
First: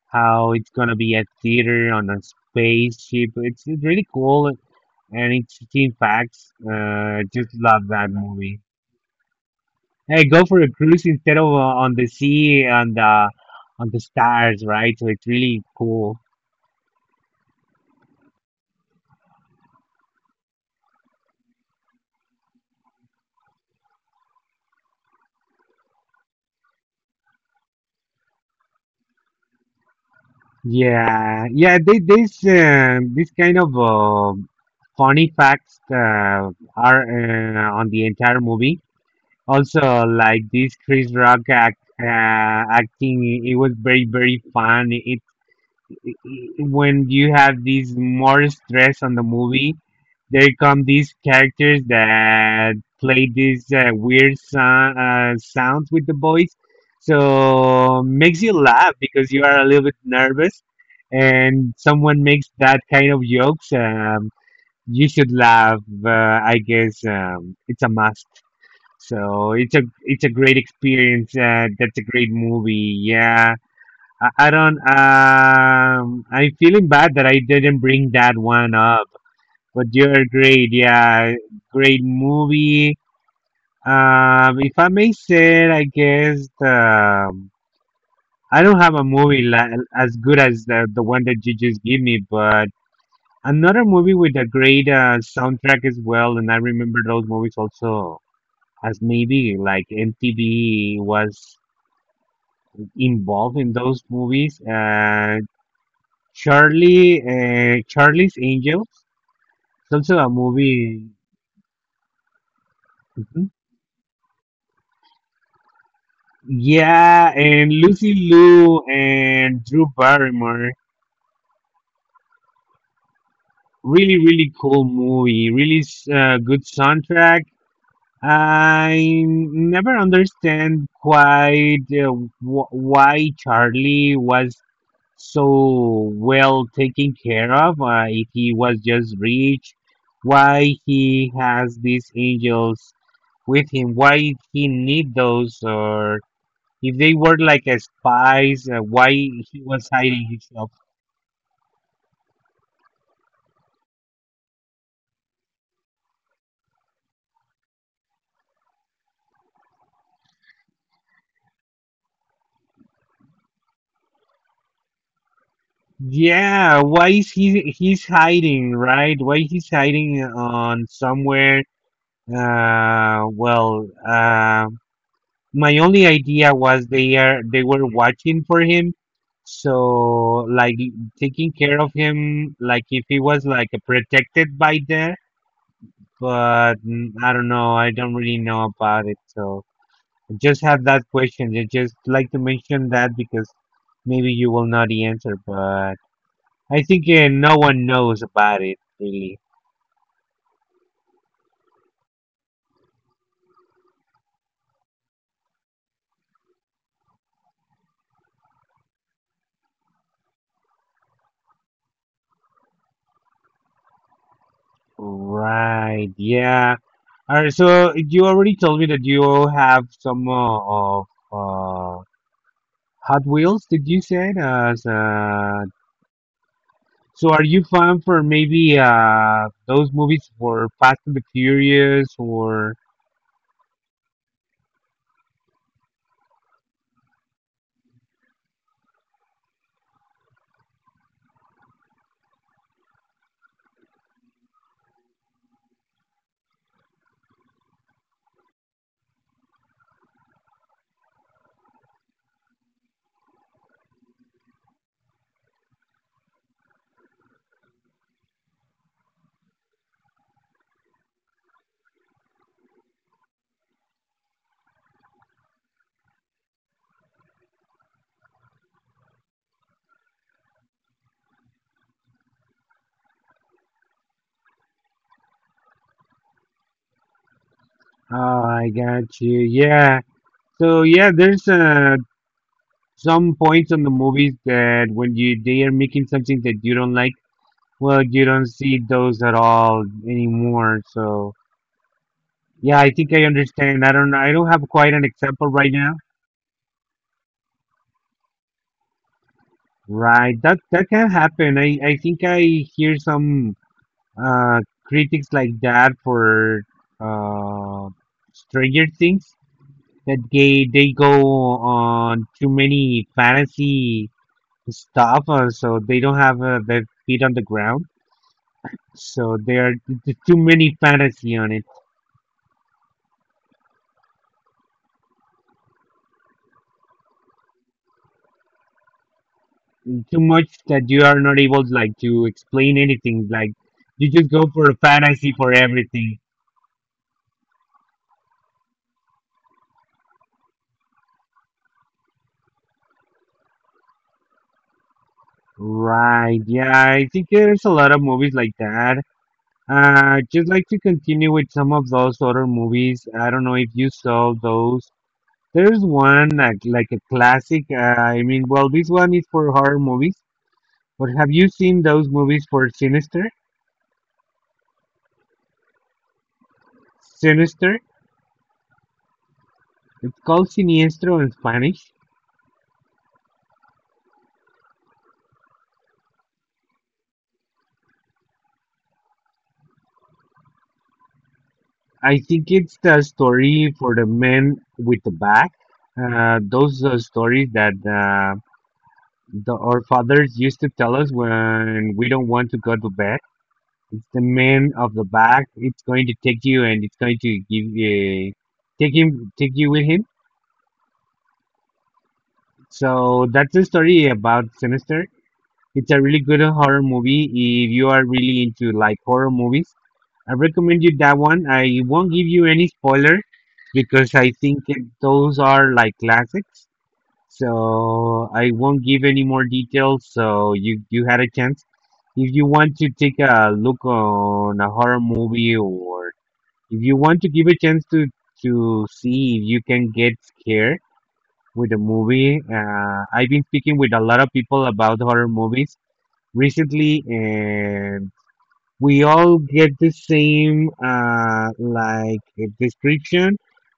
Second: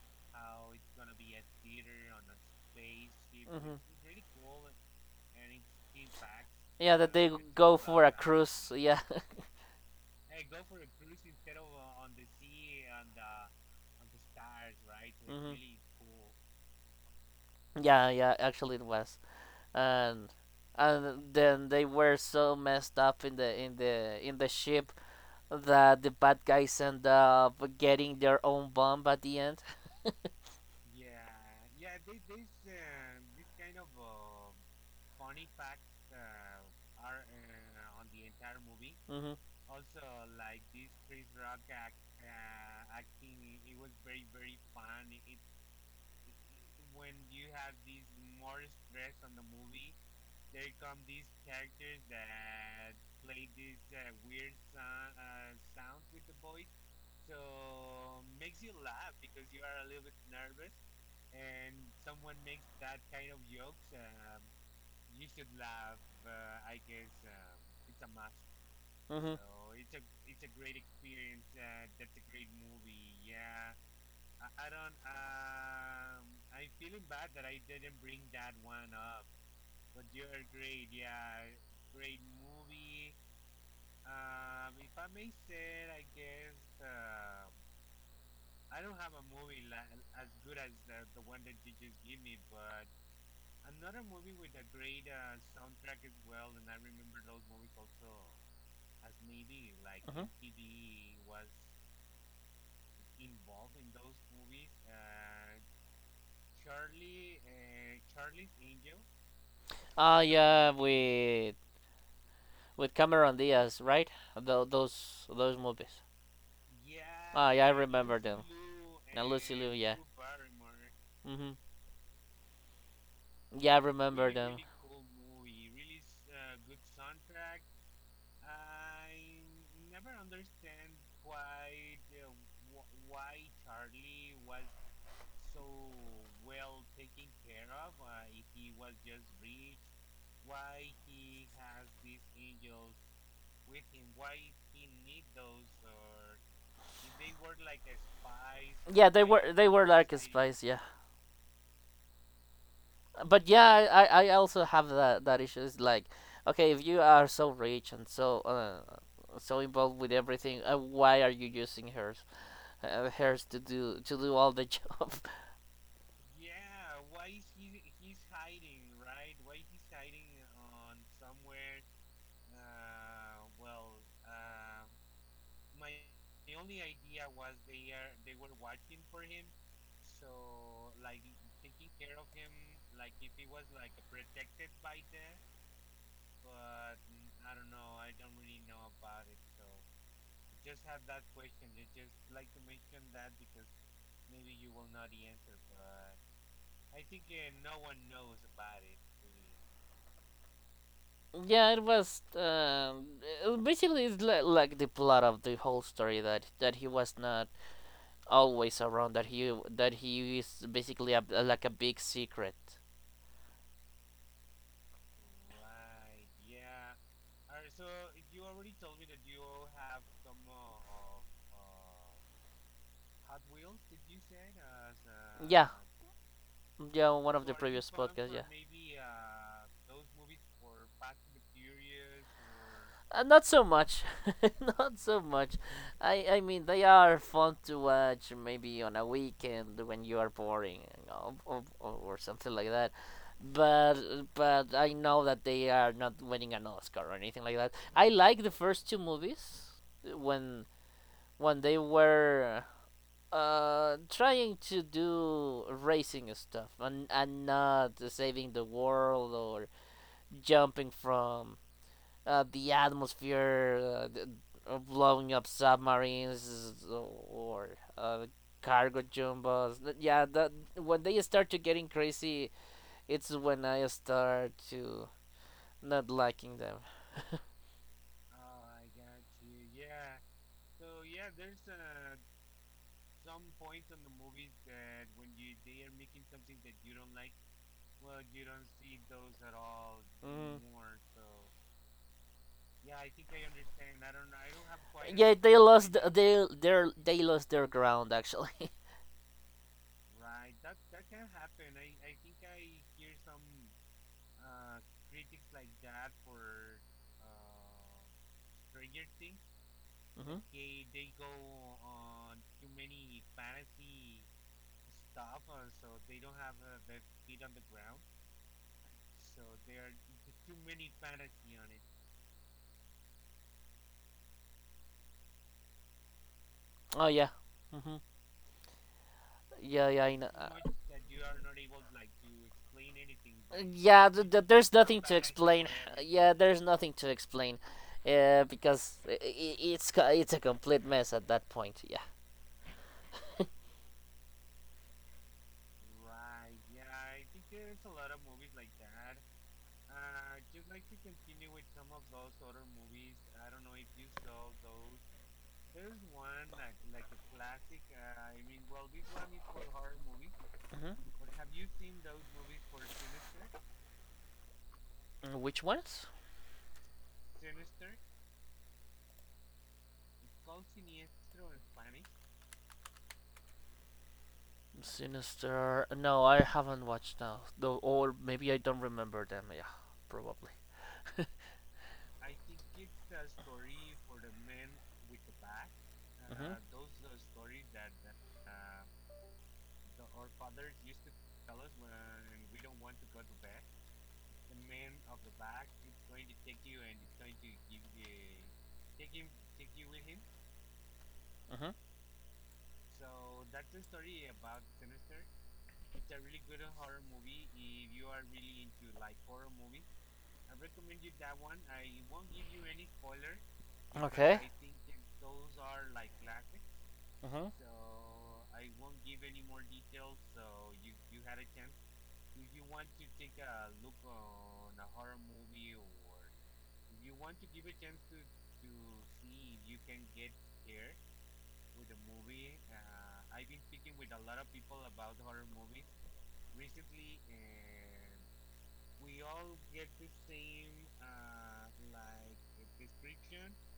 How it's gonna be a theater on a spaceship. Hmm. It's really cool and interesting facts. Yeah, that they Just go love for that a movie. cruise. Yeah. Hey, go for a cruise instead of on the sea and on the stars, right? So it's Mhm. really cool. Yeah, yeah. Actually, it was, and and then they were so messed up in the in the ship that the bad guys end up getting their own bomb at the end. Yeah, yeah. This this kind of funny facts are on the entire movie. Hmm. Also, like this Chris Rock acting, it was very fun. It when you have these more stress on the movie, there come these characters that play these weird sounds with the voice, so makes you laugh because you are a little bit nervous, and someone makes that kind of jokes. You should laugh. I guess it's a must. Hmm. So it's a great experience. That's a great movie. Yeah. I don't. I'm feeling bad that I didn't bring that one up. But you're great. Yeah, great movie. If I may say, I guess I don't have a movie as good as the one that you just gave me, but another movie with a great soundtrack as well. And I remember those movies also as maybe like Mhm. MTV was involved in those movies. Charlie's Angels. It's also Ah, a yeah, movie. with Cameron Mhm. Diaz, right? Those movies. Yeah, Ah, yeah, I and Lucy remember them. Liu And Lucy and Liu, Drew yeah. Barrymore. Mhm. Yeah, I they Really, remember really them. cool movie. Really good soundtrack. I never understand quite why Charlie was so well taken care of. If he was just rich, why he has these angels with him. Why he need those, or if they were like a spies, why Yeah, they were he they were was like hiding spies, himself? yeah. But yeah, I also have that issue. It's like, okay, if you are so rich and so involved with everything, why are you using hers to do all the job? Yeah, why is he's hiding, right? Why he's hiding on somewhere? Uh, well, uh, my only idea was they were watching for him, so like taking care of him, like if he was like protected by there. But I don't know. I don't really know about it, so. Just have that question. I just like to mention that because maybe you will know the answer, but I think no one knows about it really. Yeah, it was basically like the plot of the whole story that he was not always around. That he is basically like a big secret. Right. Yeah. All right. So you already told me that you have some of uh, Hot Wheels. Did you say as uh, Yeah, yeah, on so? one Are of the you previous fan for podcasts. Yeah. maybe those movies for Fast and the Furious or? Not so much, not so much. I mean they are fun to watch maybe on a weekend when you are boring or something like that. But I know that they are not winning an Oscar or anything like that. I like the first two movies when when they were trying to do racing stuff and not saving the world or jumping from the atmosphere, blowing up submarines or uh, cargo jumbos. Yeah, that when they start to getting crazy, it's when I start to not liking them. Oh, I got you. Yeah. So yeah, there's some points on the movies that when you they are making something that you don't like, well, you don't see those at all Mm. anymore. So yeah, I think I understand. I don't have quite an Yeah, example they right lost now. th- they their they lost their ground actually. Right, that that can happen. I think I hear some uh critics like that for uh Stranger Things that Hmm. They go on too many fantasy stuff, so they don't have their feet on the ground. So there are too many fantasy on it, Oh yeah. Hmm. Yeah, yeah, I too know. much that you are not able like to explain anything. Like Yeah, you just go for there's a nothing to fantasy for explain. everything. Yeah, there's nothing to explain, because it's a complete mess at that point. Yeah. Right? Yeah, I think there's a lot of movies like that. Just like to continue with some of those other movies. I don't know if you saw those. There's one like a classic. I mean, well, this one is for horror movies. But Hmm. have you seen those movies for Sinister? Which ones? Sinister. It's called Siniestro in Spanish. Sinister. No, I haven't watched now. Though, or maybe I don't remember them. Yeah, probably. I think it's the story for the men with the back. Hmm. Those are stories that our fathers used to tell us when we don't want to go to bed. It's the man of the back. It's going to take you and it's going to give you, take him, take you with him. Hmm. So that's a story about Sinister. It's a really good horror movie if you are really into like horror movies. I recommend you that one. I won't give you any spoiler because Okay. Those are like classics. Hmm. So I won't give any more details. So you had a chance. If you want to take a look on a horror movie, or if you want to give a chance to see if you can get scared with a movie, I've been speaking with a lot of people about horror movies recently, and we all get the same description.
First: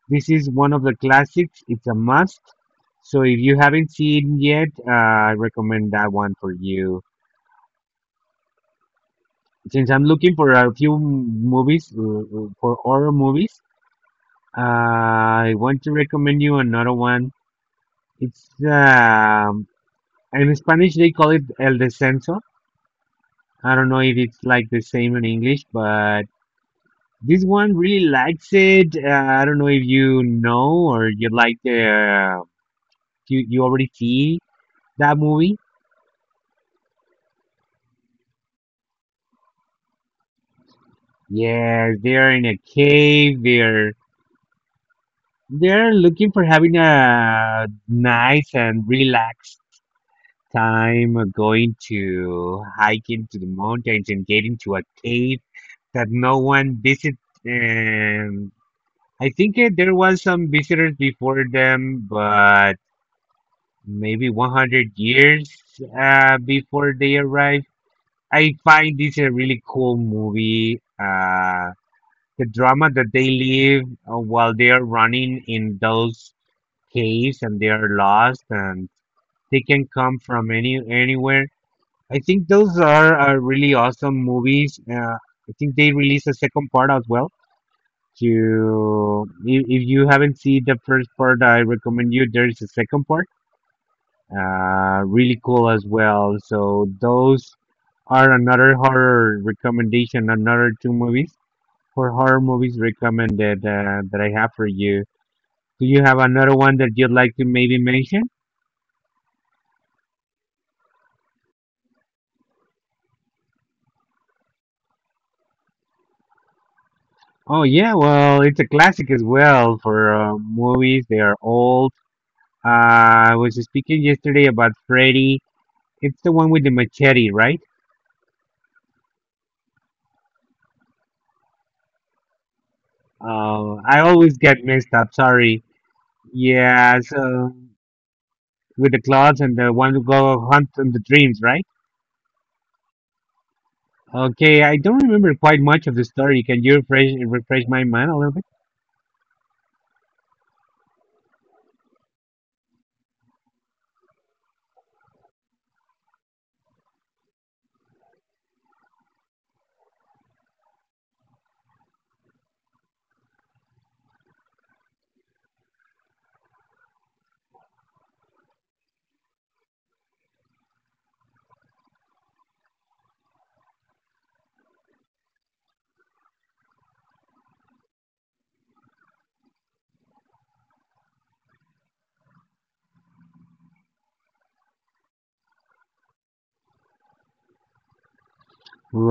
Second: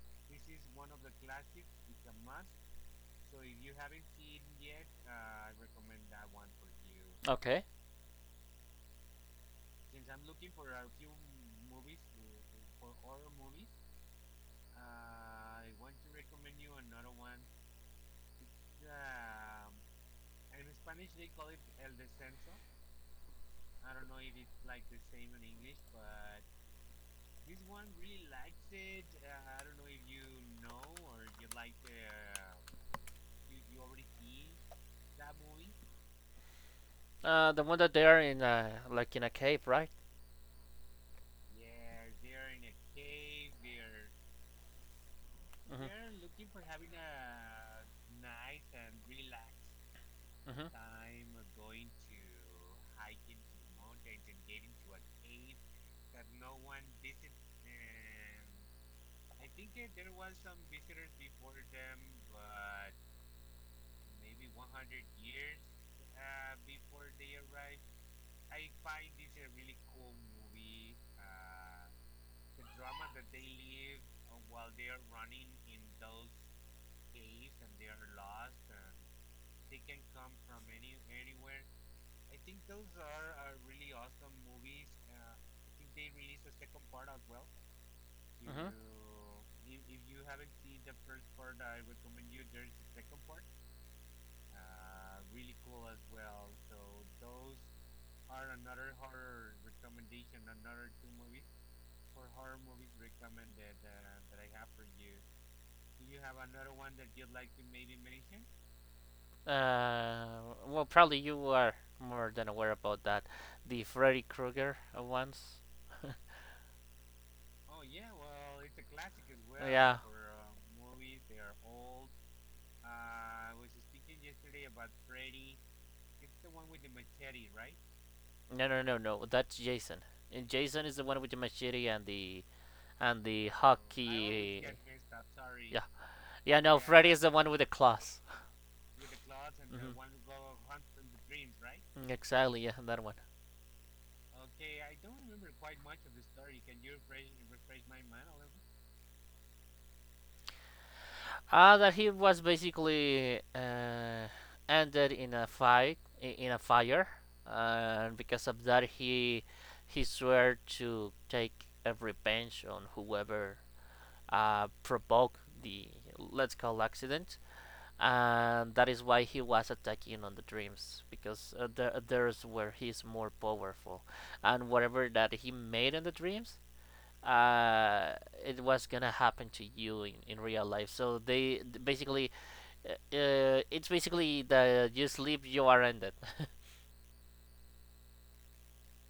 This is one of the classics. It's a must. So if you haven't seen yet, I recommend that one for you. Okay. Since I'm looking for a few movies for horror movies, I want to recommend you another one. It's in Spanish they call it El Descenso. I don't know if it's like the same in English, but this one really likes it. I don't know if you know or you like the uh, you you already see that movie. The one that they are in, like in a cave, right? Yes, they're in a cave. They're looking for Mhm. having a nice and relaxed Mhm. time going to hiking to the mountains and getting to a cave that no one visits. And I think there was some visitors before them, but maybe 100 years before they arrive. I find this a really cool movie. The drama that they live while they are running in those caves and they are lost and they can come from anywhere. I think those are really awesome movies. I think they released a second part as well. Mhm. To If you haven't seen the first part, I recommend you. There is a second part really cool as well. So those are another horror recommendation, another two movies for horror movies recommended that I have for you. Do you have another one that you'd like to maybe mention? Well, probably you are more than aware about that. The Freddy Krueger ones. Oh yeah, well, it's a classic as well Yeah. for movies. They are old. I was speaking yesterday about Freddy. It's the one with the machete, right? No, no, no, no. That's Jason. And Jason is the one with the machete and the Oh, I always get hockey. hockey. mixed up. Sorry. Yeah, yeah. No. Yeah, Yeah, Freddy is the one so with the claws. with the clouds and the one who Mhm. go hunt in the dreams, right? Right? Exactly, yeah, that one. Okay, I don't remember quite much of the story. Can you refresh my mind a little bit? Ah. That he was basically ended in a fight, in a fire, and because of that, he swore to take a revenge on whoever provoked the, let's call, accident, and that is why he was attacking on the dreams because there's where he's more powerful, and whatever that he made in the dreams, uh, it was gonna happen to you in real life. So they basically, it's basically the you sleep, you are ended.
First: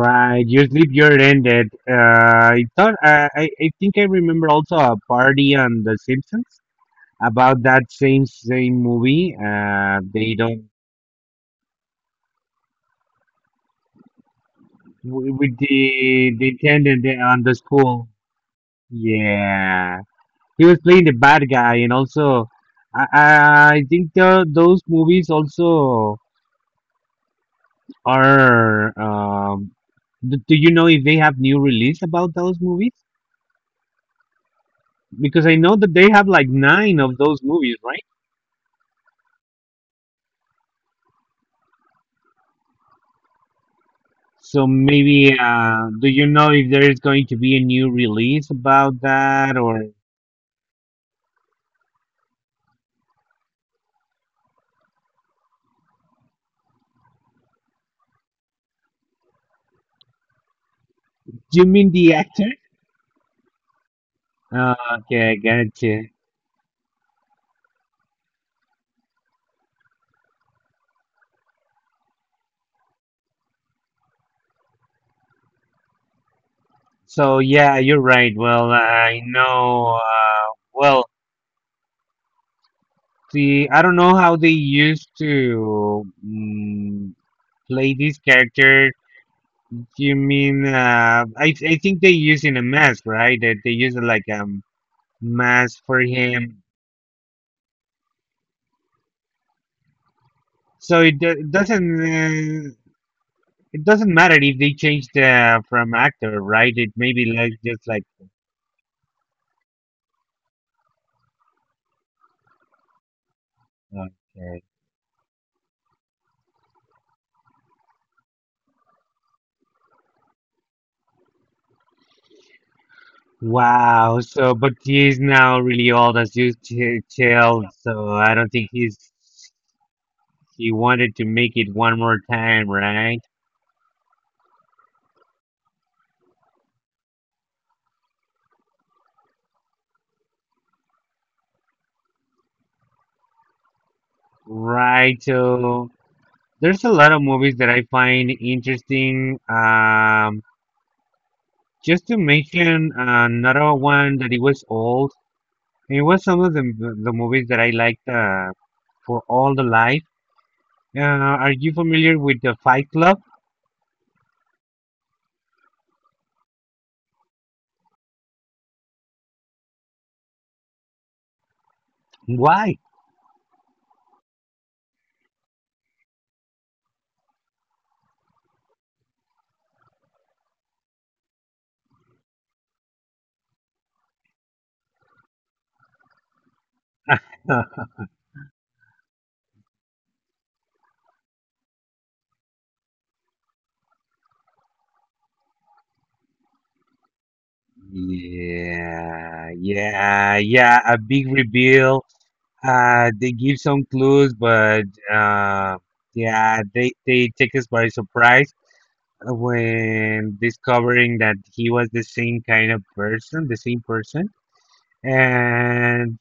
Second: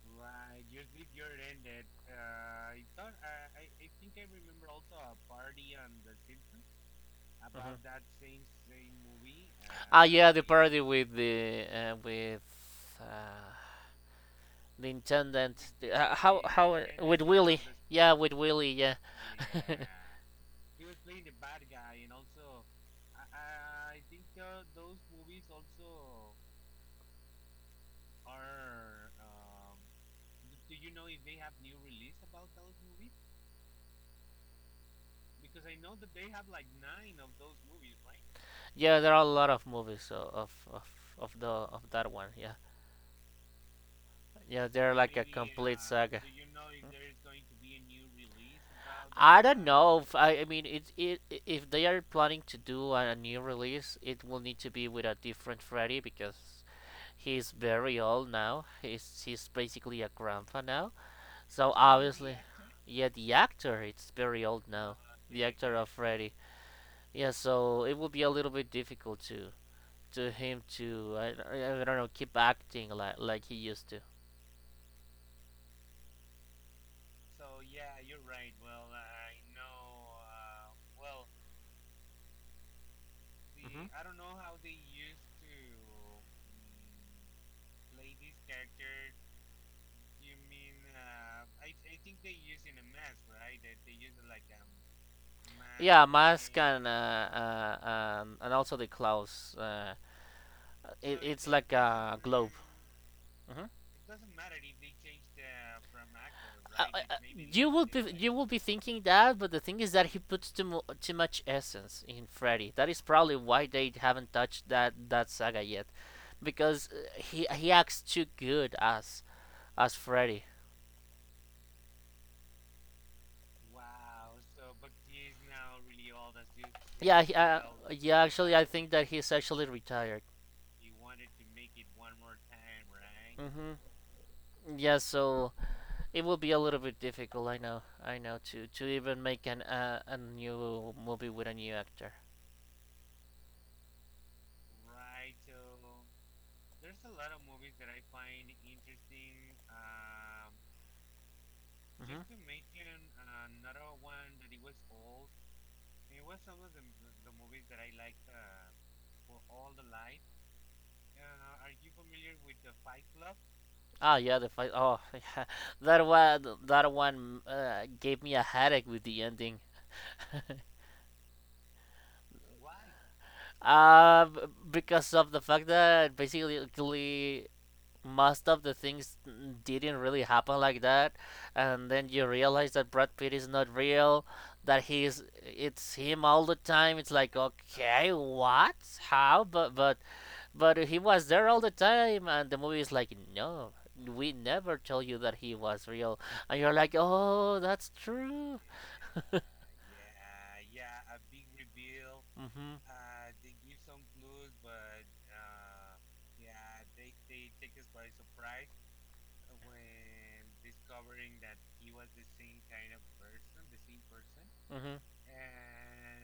Right, your sleep year ended. I thought I think I remember also a party on The Simpsons about that same movie. Ah, yeah, They the don't parody with uh, the wi- with intendant. the how the how attendant there with on the Willy? school. Yeah, with Willy. Yeah, Yeah, he was playing the bad guy, and also I think those movies also are. Do you know if they have new release about those movies? Because I know that they have like nine of those movies, right? yeah. There are a lot of movies of that one. Yeah, So yeah. They're like a maybe complete do saga. you know if there is going to be a new release about I that, don't or know. If, I mean, it, if they are planning to do a new release, it will need to be with a different Freddy because he's very old now. He's basically a grandpa now. do you So mean the obviously, actor? yeah, the actor it's very old now. Okay, I The actor got of you. Freddy. Yeah, so it will be a little bit difficult to him to, I don't know, keep acting like he used to. So yeah, you're right. Well, I know. Well, See, I Hmm. don't know how they used to play these characters. You mean, I think they using a mask, right? That they use like a mask for Yeah, mask him. Uh, and also the clothes. Uh, So it, it, do- it's like doesn't a globe. uh, Hmm. it doesn't matter if they change the from actor, right? Uh, It uh, uh, may be like you will just like be you will be thinking that, but the thing is that he puts too much essence in Freddy. That is probably why they haven't okay, touched that saga yet, because he acts too good as Freddy. wow. So, but he is now really old, as you Yeah, tell. So yeah. I don't Actually, I think think he's, that he's actually retired. he wanted to make it one more time, right? Mm-hmm. Yeah. So it will be a little bit difficult, I know, to even make an a new movie with a new actor. Right. So there's a lot of movies that I find interesting. Just to Hmm. mention another one that it was old, it was some of the movies that I liked for all the life. Uh, are you familiar with the Fight Club? Ah, yeah, the fight. Oh, yeah, that one, gave me a headache with the ending. Why? Uh, b- because of the fact that basically most of the things didn't really happen like that, and then you realize that Brad Pitt is not real, that he's it's him all the time. It's like, okay, what, how. But he was there all the time, and the movie is like, no, we never told you that he was real, and you're like, oh, that's true. Yeah, yeah, yeah. A big reveal. Mhm. They give some clues, but uh, yeah, they take us by surprise when discovering that he was the same kind of person, the same person, Mhm. and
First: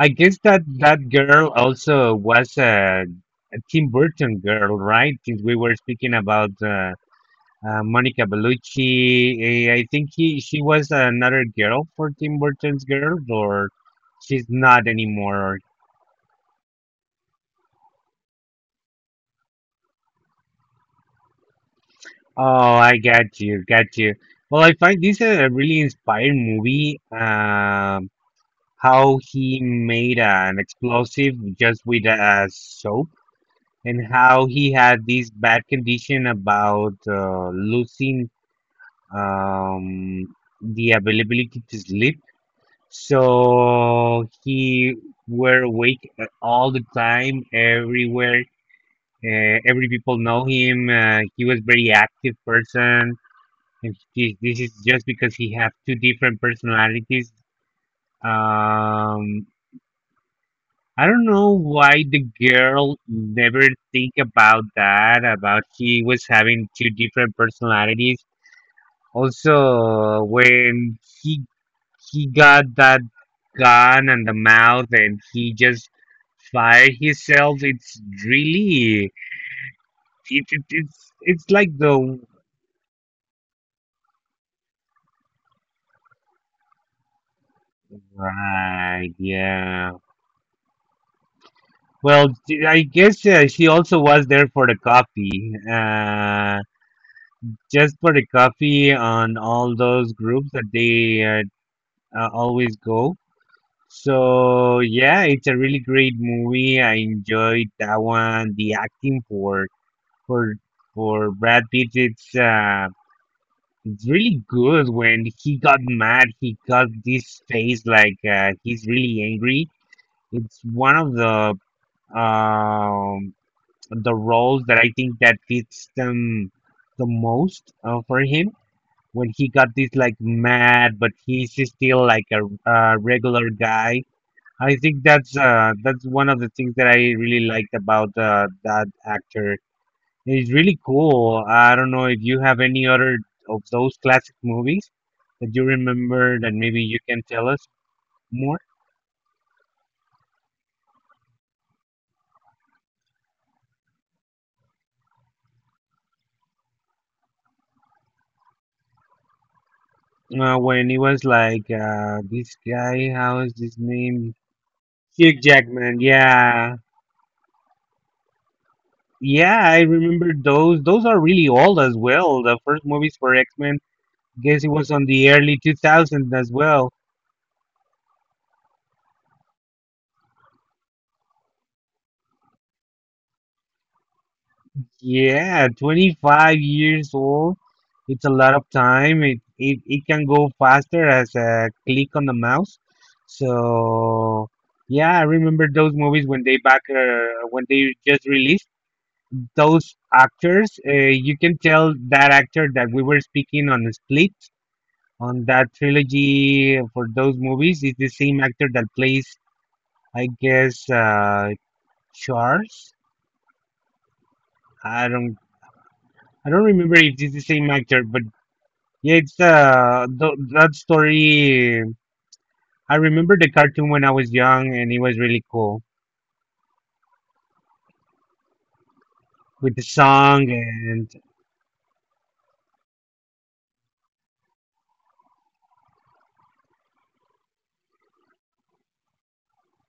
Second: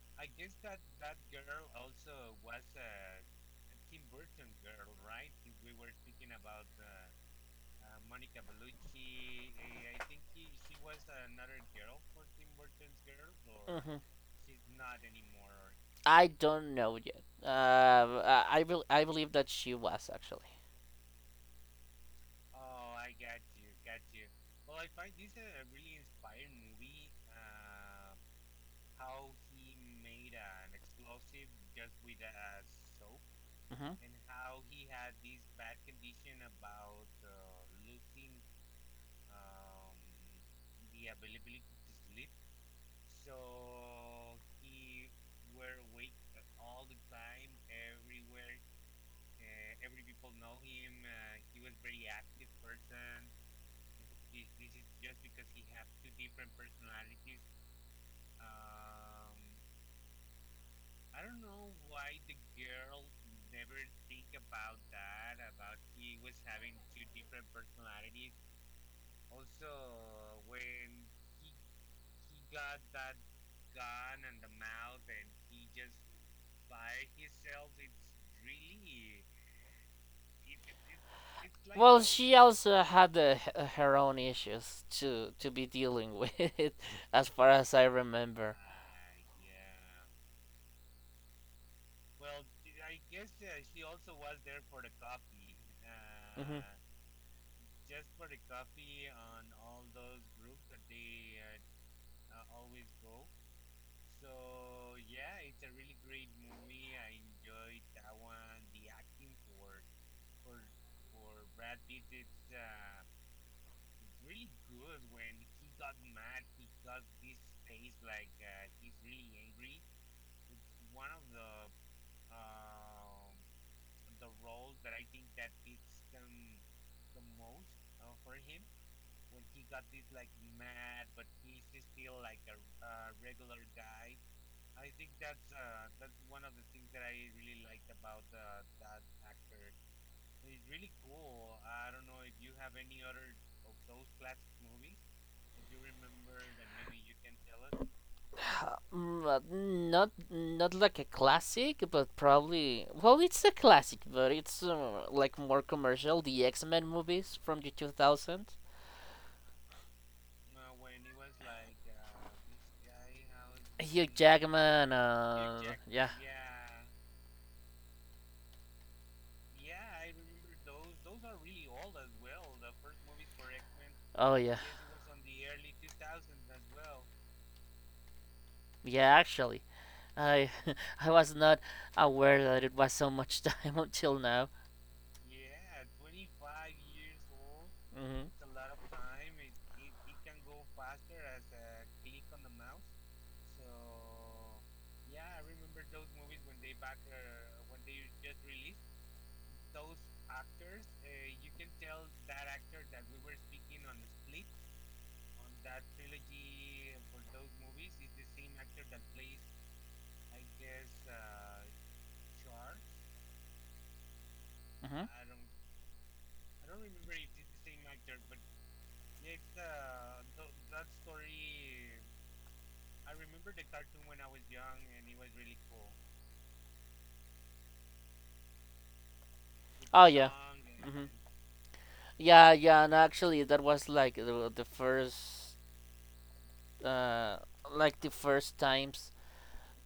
I guess that that girl also was a Tim Burton girl, right? Since we were speaking about Monica Bellucci, eh, I think he she was another girl for Tim Burton's girls, or Mhm. she's not anymore. I don't know yet. I believe that she was actually. Oh, I got you, got you. Well, I find this a really inspiring movie. How he made an explosive just with a soap and Hmm. how he had these bad condition about losing um, the availability to sleep. So he were awake all the time, everywhere. Every people know him. He was very active person, and he, this is just because he have two different personalities. Um, I don't know why the girl never think about that, about he was having two different personalities. Also, when he got that gun and the mouth and he just fired himself, it's really it's like Well, the she also had her own issues to be dealing with, as far as I remember. right, yeah. Well, I guess she also was there for the coffee. Hmm. Just for the coffee on all those groups that they always go. So yeah, it's a really great movie. I enjoyed that one. The acting for for for Brad Pitt, it's really good. When he got mad, he got this face like he's really angry. It's one of um the roles that I think that fits them the most for him when he got this like mad, but he's still like a regular guy. I think that's one of the things that I really liked about that actor. He's really cool. I don't know if you have any other of those classic movies that you remember that maybe you can tell us more. Not like a classic, but probably well, it's a classic, but it's like more commercial. The X Men movies from the 2000s. When he was like this guy, how is his Hugh name? Jackman. Hugh Jackman. Yeah. Yeah, yeah, I remember those. Those are really old as well. The first movies for X Men, Oh yeah. guess it was on the early 2000s as well. Yeah, actually, I I was not aware that it was so much time until now. Yeah, 25 years old. It's a Mm-hmm. lot of time. It can go faster as a click on the mouse. So, yeah, I remember those movies when they back when they just released those actors. You can tell that actor that we were speaking on Split on that trilogy for those movies is the same actor that plays, I guess, Charles. I Mm-hmm. don't I don't remember if it's the same actor, but yeah, it's th that story. I remember the cartoon when I was young, and it was really cool with the Oh yeah. song and Mhm. Yeah, yeah, and actually that was like uh the first times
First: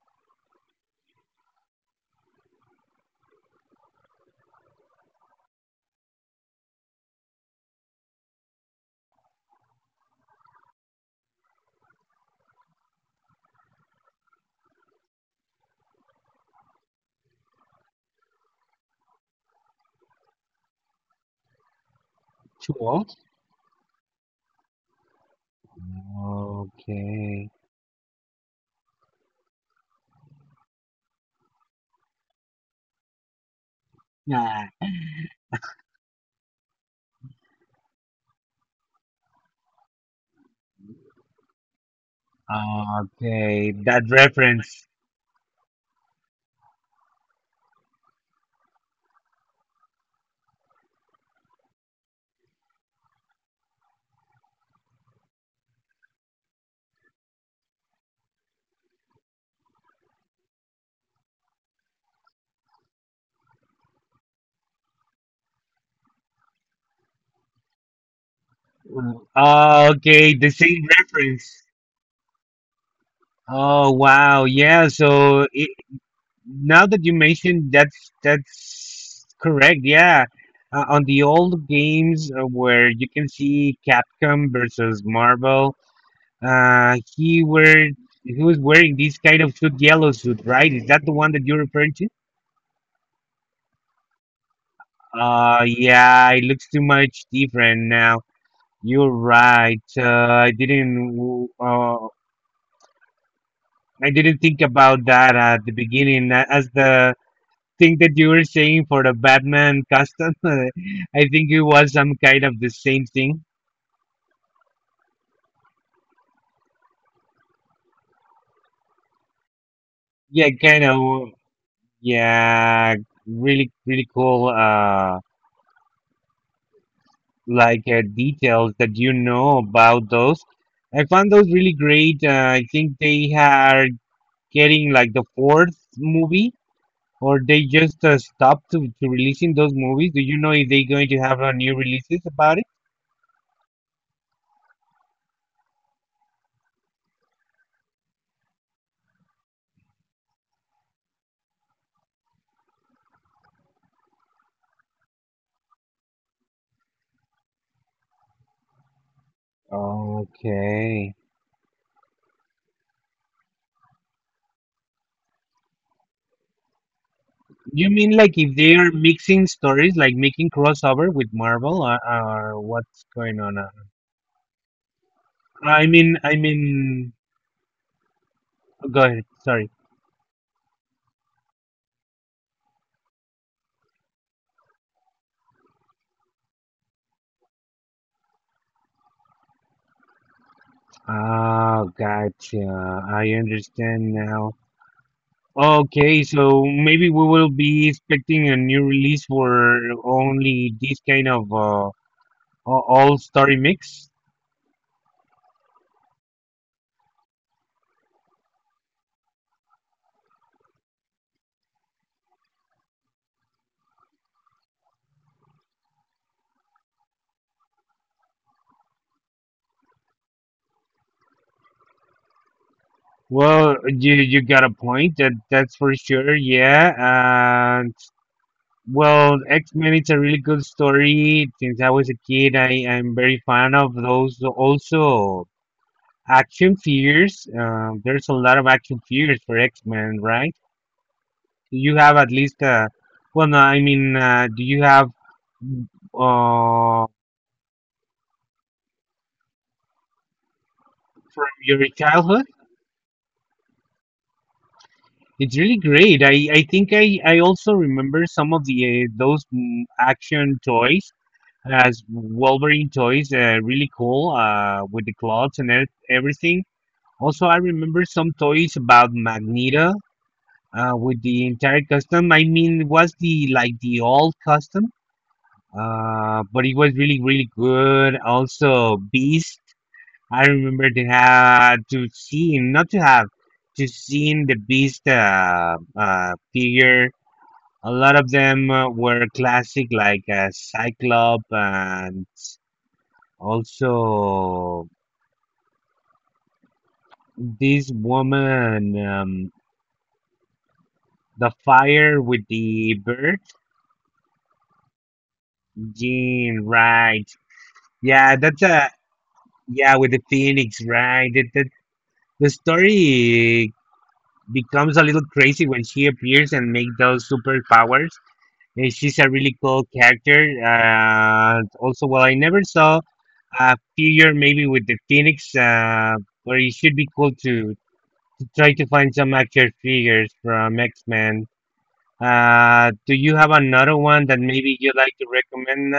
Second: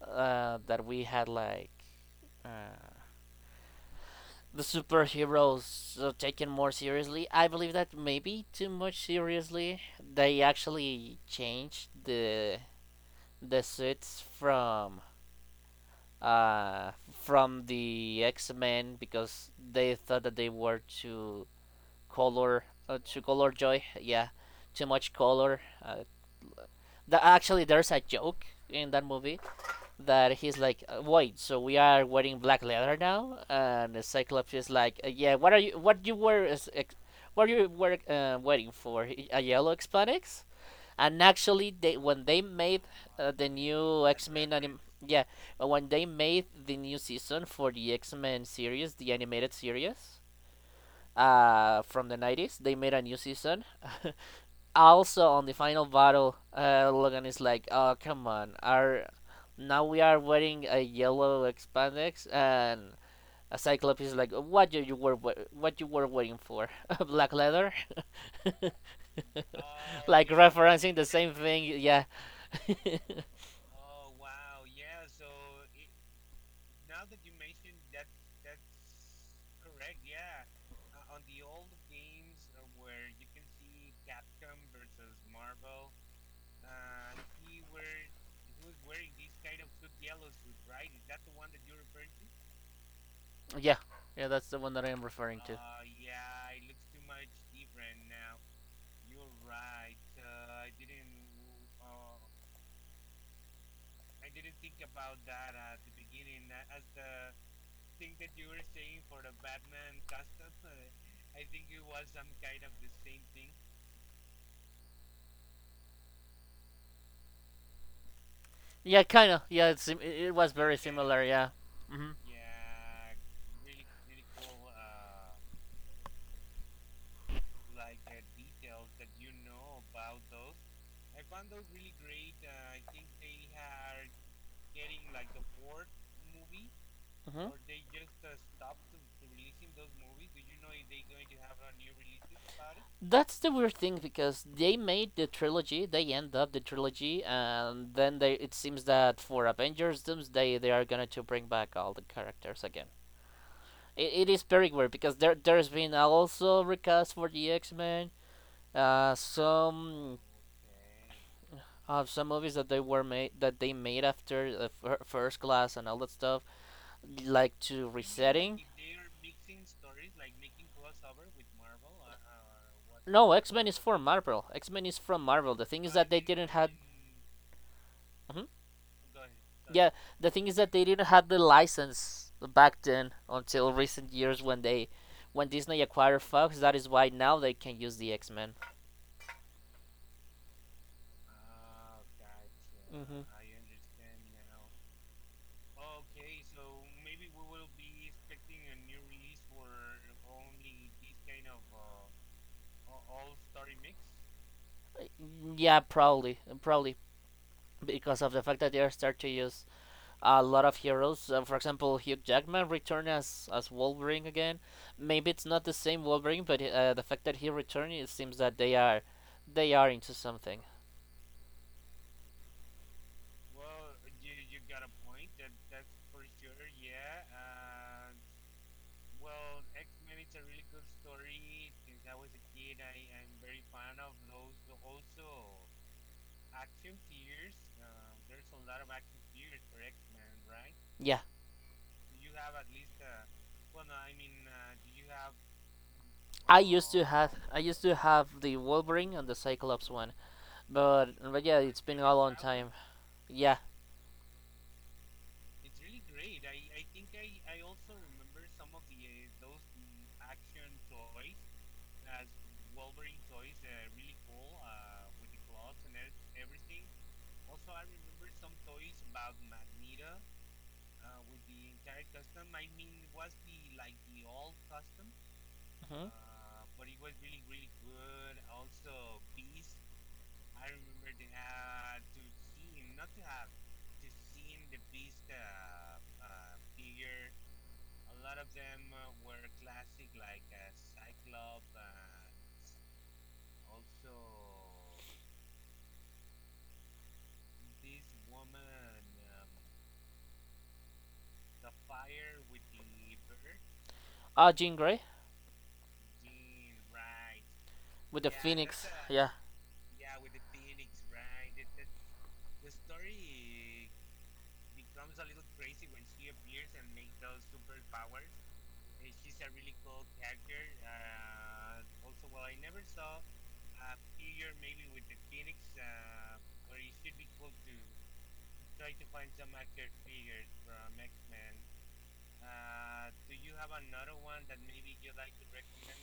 that we had like uh the superheroes taken more seriously. I believe that maybe too much seriously. They actually changed the suits from the X Men because they thought that they were color too uh, old. too color joy. Yeah, too much color. Okay, Actually, there's a joke in that movie that he's like, Wait, so we are wearing black leather now?" And the Cyclops yeah, is like, Yeah, what are you, what you were, is what you were waiting for? A yellow Hispanics?" And actually, they when they made the okay, that new X Men anim, reference. yeah, when they made the new season for the X Men series, the animated series, from the 90s, they made a new season. Also on the final battle, Logan is like, "Oh come on, our now we are wearing a yellow spandex," and a Cyclops is like, "What you were waiting for? Black leather?" Oh, Like okay, the same referencing the same thing. reference. Yeah, Oh wow, yeah. Now that you mentioned, that's correct. Yeah, on the old games where you can see Capcom versus Marvel, uh, he were he was wearing this kind of suit, yellow suit, right? Is that the one that you're referring to? yeah, yeah. That's the one that I am referring to. Yeah, it looks too much different now. You're right. I didn't think about that at the beginning as the thing that you were saying for the Batman costume? I think it was some kind of the same thing. Yeah, kind of. Yeah, it Yeah, was very kind similar. of. Yeah. Hmm. Yeah, really, really cool. Like details that you know about those. I found those really great. I think they are getting like the fourth movie, or Hmm. they just stopped to releasing those movies. Do you know if they're going to have a new releases about it? That's the weird thing because they made the trilogy, they end up the trilogy, and then they it seems that for Avengers Doomsday they are gonna to bring back all the characters again. It is very weird because there's been also recast for the X Men, uh, some Okay. some movies that they made after the first class and all that stuff, like to You mean like if resetting. they are mixing stories, like making crossover with Marvel, or what's No, going X on, Men uh? is for Marvel. X Men is from Marvel. The thing I is that mean, they I didn't have, mean, Mhm. go ahead. Sorry. Yeah, the thing is that they didn't have the license back then until recent years when Disney acquired Fox. That is why now they can use the X Men. Oh, gotcha. Hmm. I understand now. Okay, so maybe we will be expecting a new release for only this kind of all story mix. Yeah, probably, because of the fact that they are start to use a lot of heroes. For example, Hugh Jackman returned as Wolverine again. Maybe it's not the same Wolverine, but the fact that he returned, it seems that they are into something. Well, you got a point. That that's for sure. Yeah. Well, X-Men, it's a really good story. Since I was a kid, I am very fan of those. Also, action figures. There's a lot of action figures for X-Men, right? Yeah, Do you have at least, well, no, I mean, do you have I used to uh, have I used to have the Wolverine and the Cyclops one, but from yeah, it's your been a long childhood? time. Yeah. It's really great. I think I also remember some of the those action toys as Wolverine toys, really cool with the clothes and everything. Also, I remember some toys about Magneto with the entire custom. I mean, it was the like the old custom, Hmm. But it was really really good. Also, Beast. I remember to have to see him, not to have to see him, the Beast figure. A lot of them were classic, like Cyclops and also this woman, the fire with the bird. Ah, Jean Grey Jean, right. with the Yeah, that's Phoenix. a Yeah. yeah with the Phoenix, right? That, that the story becomes a little crazy when she appears and make those superpowers. And she's a really cool character. Also, well, I never saw a figure maybe with the Phoenix, but it should be cool to try to find some action figures from X Men. Do you have another one that maybe you like to recommend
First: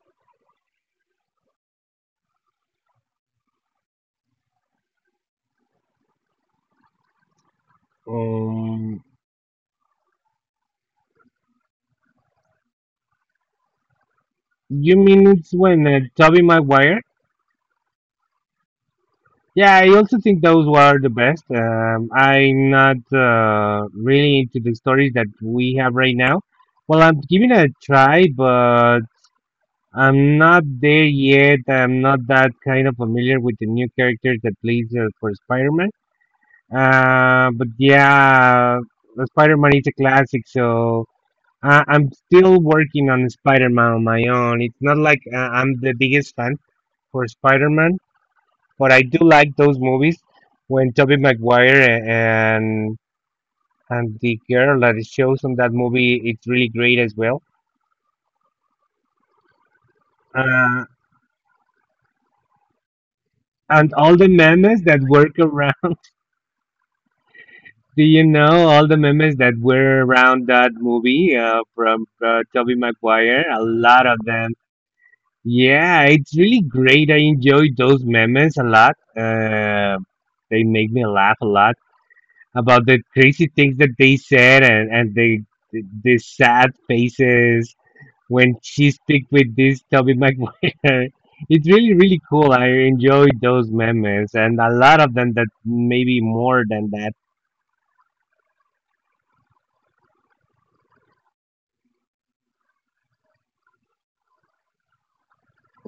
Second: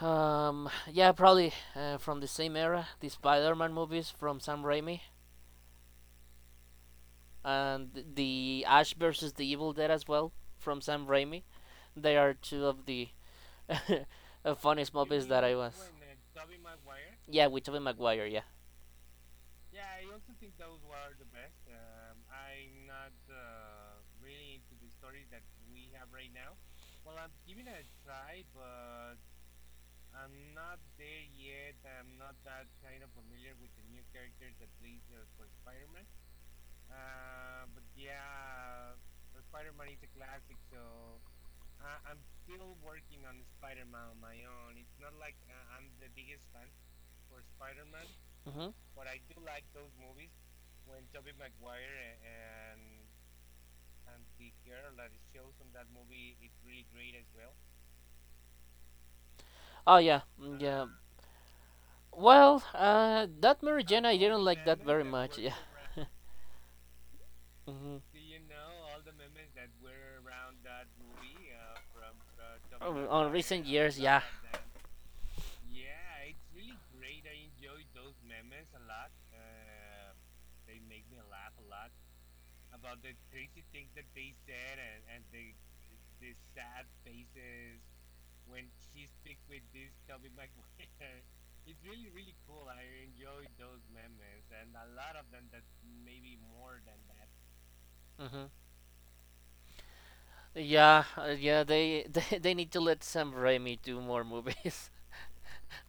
Yeah, probably from the same era, the Spider-Man movies from Sam Raimi, and the Ash now? versus the Evil Dead as well from Sam Raimi. They are two of the funniest You mean movies that I it's when was. Toby Maguire? Yeah, with Tobey Maguire. Yeah. Yeah, I also think those were the best. I'm not really into the stories that we have right now. Well, I'm giving it a try, but I'm not there yet. I'm not that kind of familiar with the new characters that plays for Spider-Man. But yeah, Spider-Man is a classic, so I'm still working on Spider-Man on my own. It's not like I'm the biggest fan for Spider-Man. Hmm. But I do like those movies when Tobey Maguire and the girl that it shows on that movie, it's really great as well. Oh yeah, Uh, yeah. Well, that Mary and Jane all I the didn't like memes that that very work much. Yeah. around. Do Mhm. you know all the memes that were around that movie from Tobey On Maguire? A recent years, lot of yeah. them. Yeah, it's really great. I enjoy those memes a lot. They make me laugh a lot about the crazy things that they said and the the sad faces when she speak with this Toby Maguire. It's really really cool. I enjoyed those memes and a lot of them that maybe more than that. Hmm. Yeah, yeah. They need to let Sam Raimi do more movies,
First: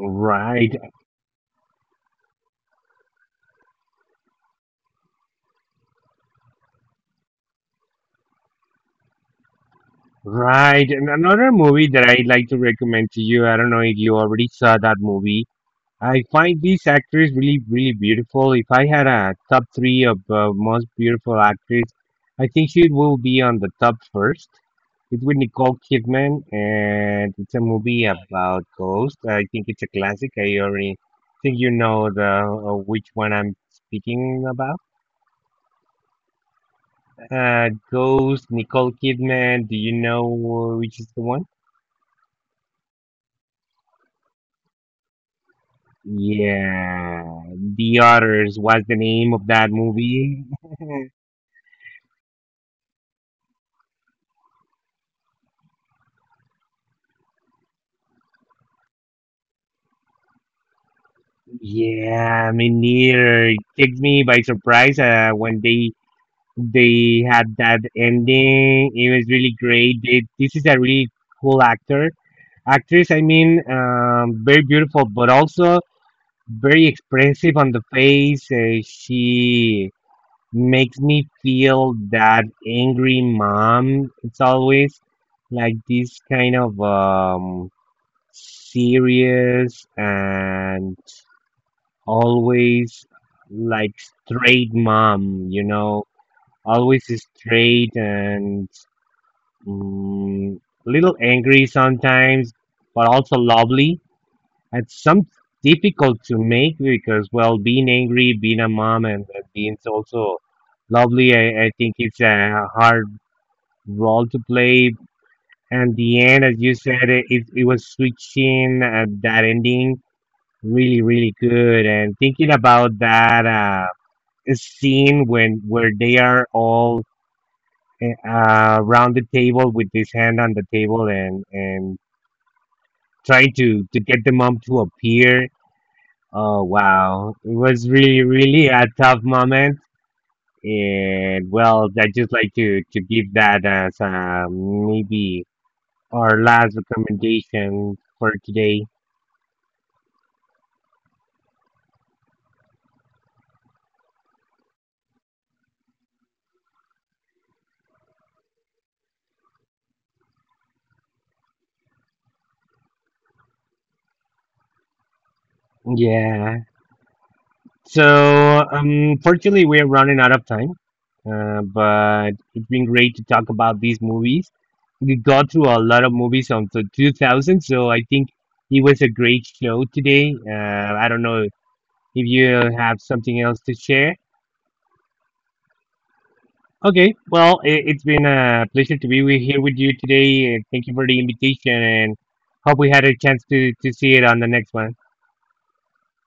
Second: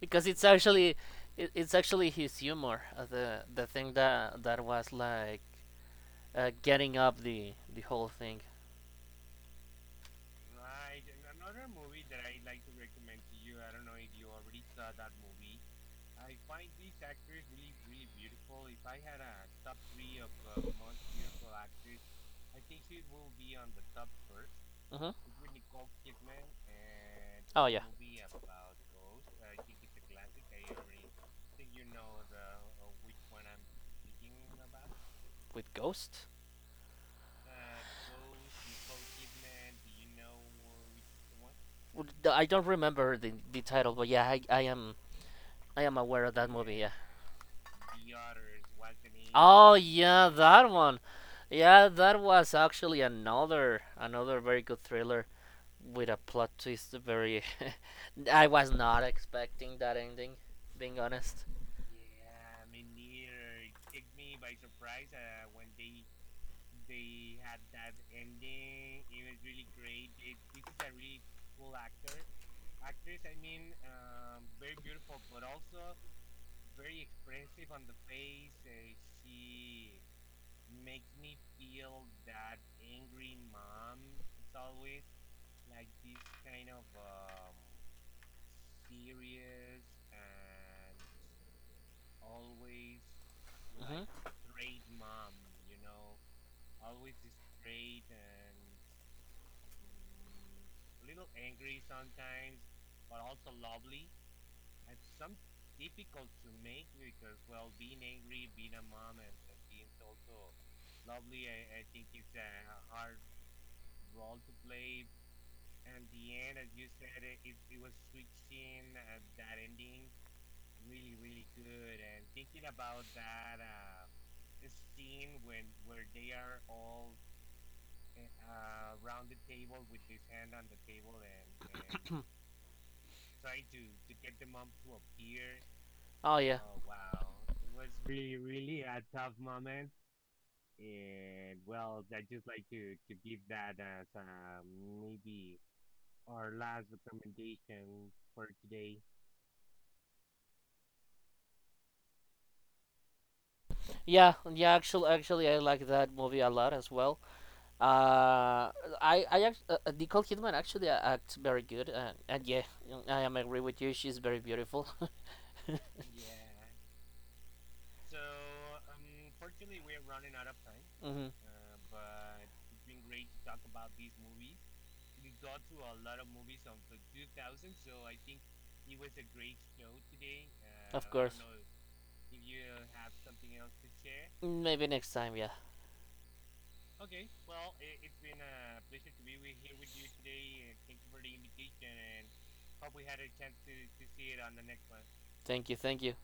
because it's actually it, it's actually his humor, the thing that was like, getting up the whole thing. right. And another movie that I'd like to recommend to you. I don't know if you already saw that movie. I find these actors really, really beautiful. If I had a top three of most beautiful actors, I think she will be on the top first. It's Hmm. with Nicole Kidman, and it's a Oh yeah, movie about ghosts. I think it's a classic. I already think you know the which one I'm speaking about. with ghost. Ghost, Nicole Kidman. Do you know which is the one? I don't remember the title, but yeah, I am aware of that movie, yeah. Yeah, The Otters was the name of that Oh yeah, movie. that one. Yeah, that was actually another very good thriller with a plot twist. I was not expecting that ending. Being honest. Yeah, me neither. It took me by surprise when they had that ending. It was really great. They, this is a really cool actor, actress. I mean, very beautiful, but also very expressive on the face. She makes me feel that angry mom. It's always like this kind of serious and always like Hmm. straight mom, you know, always straight and mm, little angry sometimes, but also lovely. It's some difficult to make because, well, being angry, being a mom, and being also lovely, I think it's a hard role to play. And the end, as you said, it was switching at that ending really, really good. And thinking about that, scene when where they are all around the table with his hand on the table and trying to get the mom to appear. Oh yeah, Oh wow, it was really really a tough moment. And well, I just like to give that as maybe our last recommendation for today. yeah, yeah. Actually, I like that movie a lot as well. Uh, Nicole Kidman actually acts very good, and yeah, I am agree with you. She's very beautiful. Yeah. So, unfortunately, we are running out of time, Hmm. But it's been great to talk about these movies. We got through a lot of movies on the 2000, so I think it was You. a great show today. I Of don't know course. if you have something else to share. Don't know. Maybe next time. Yeah. Okay, well, it, it's been a pleasure to be with, here with you today, and thank you for the invitation, and hope we had a chance to see it on the next one. Thank you. Thank you.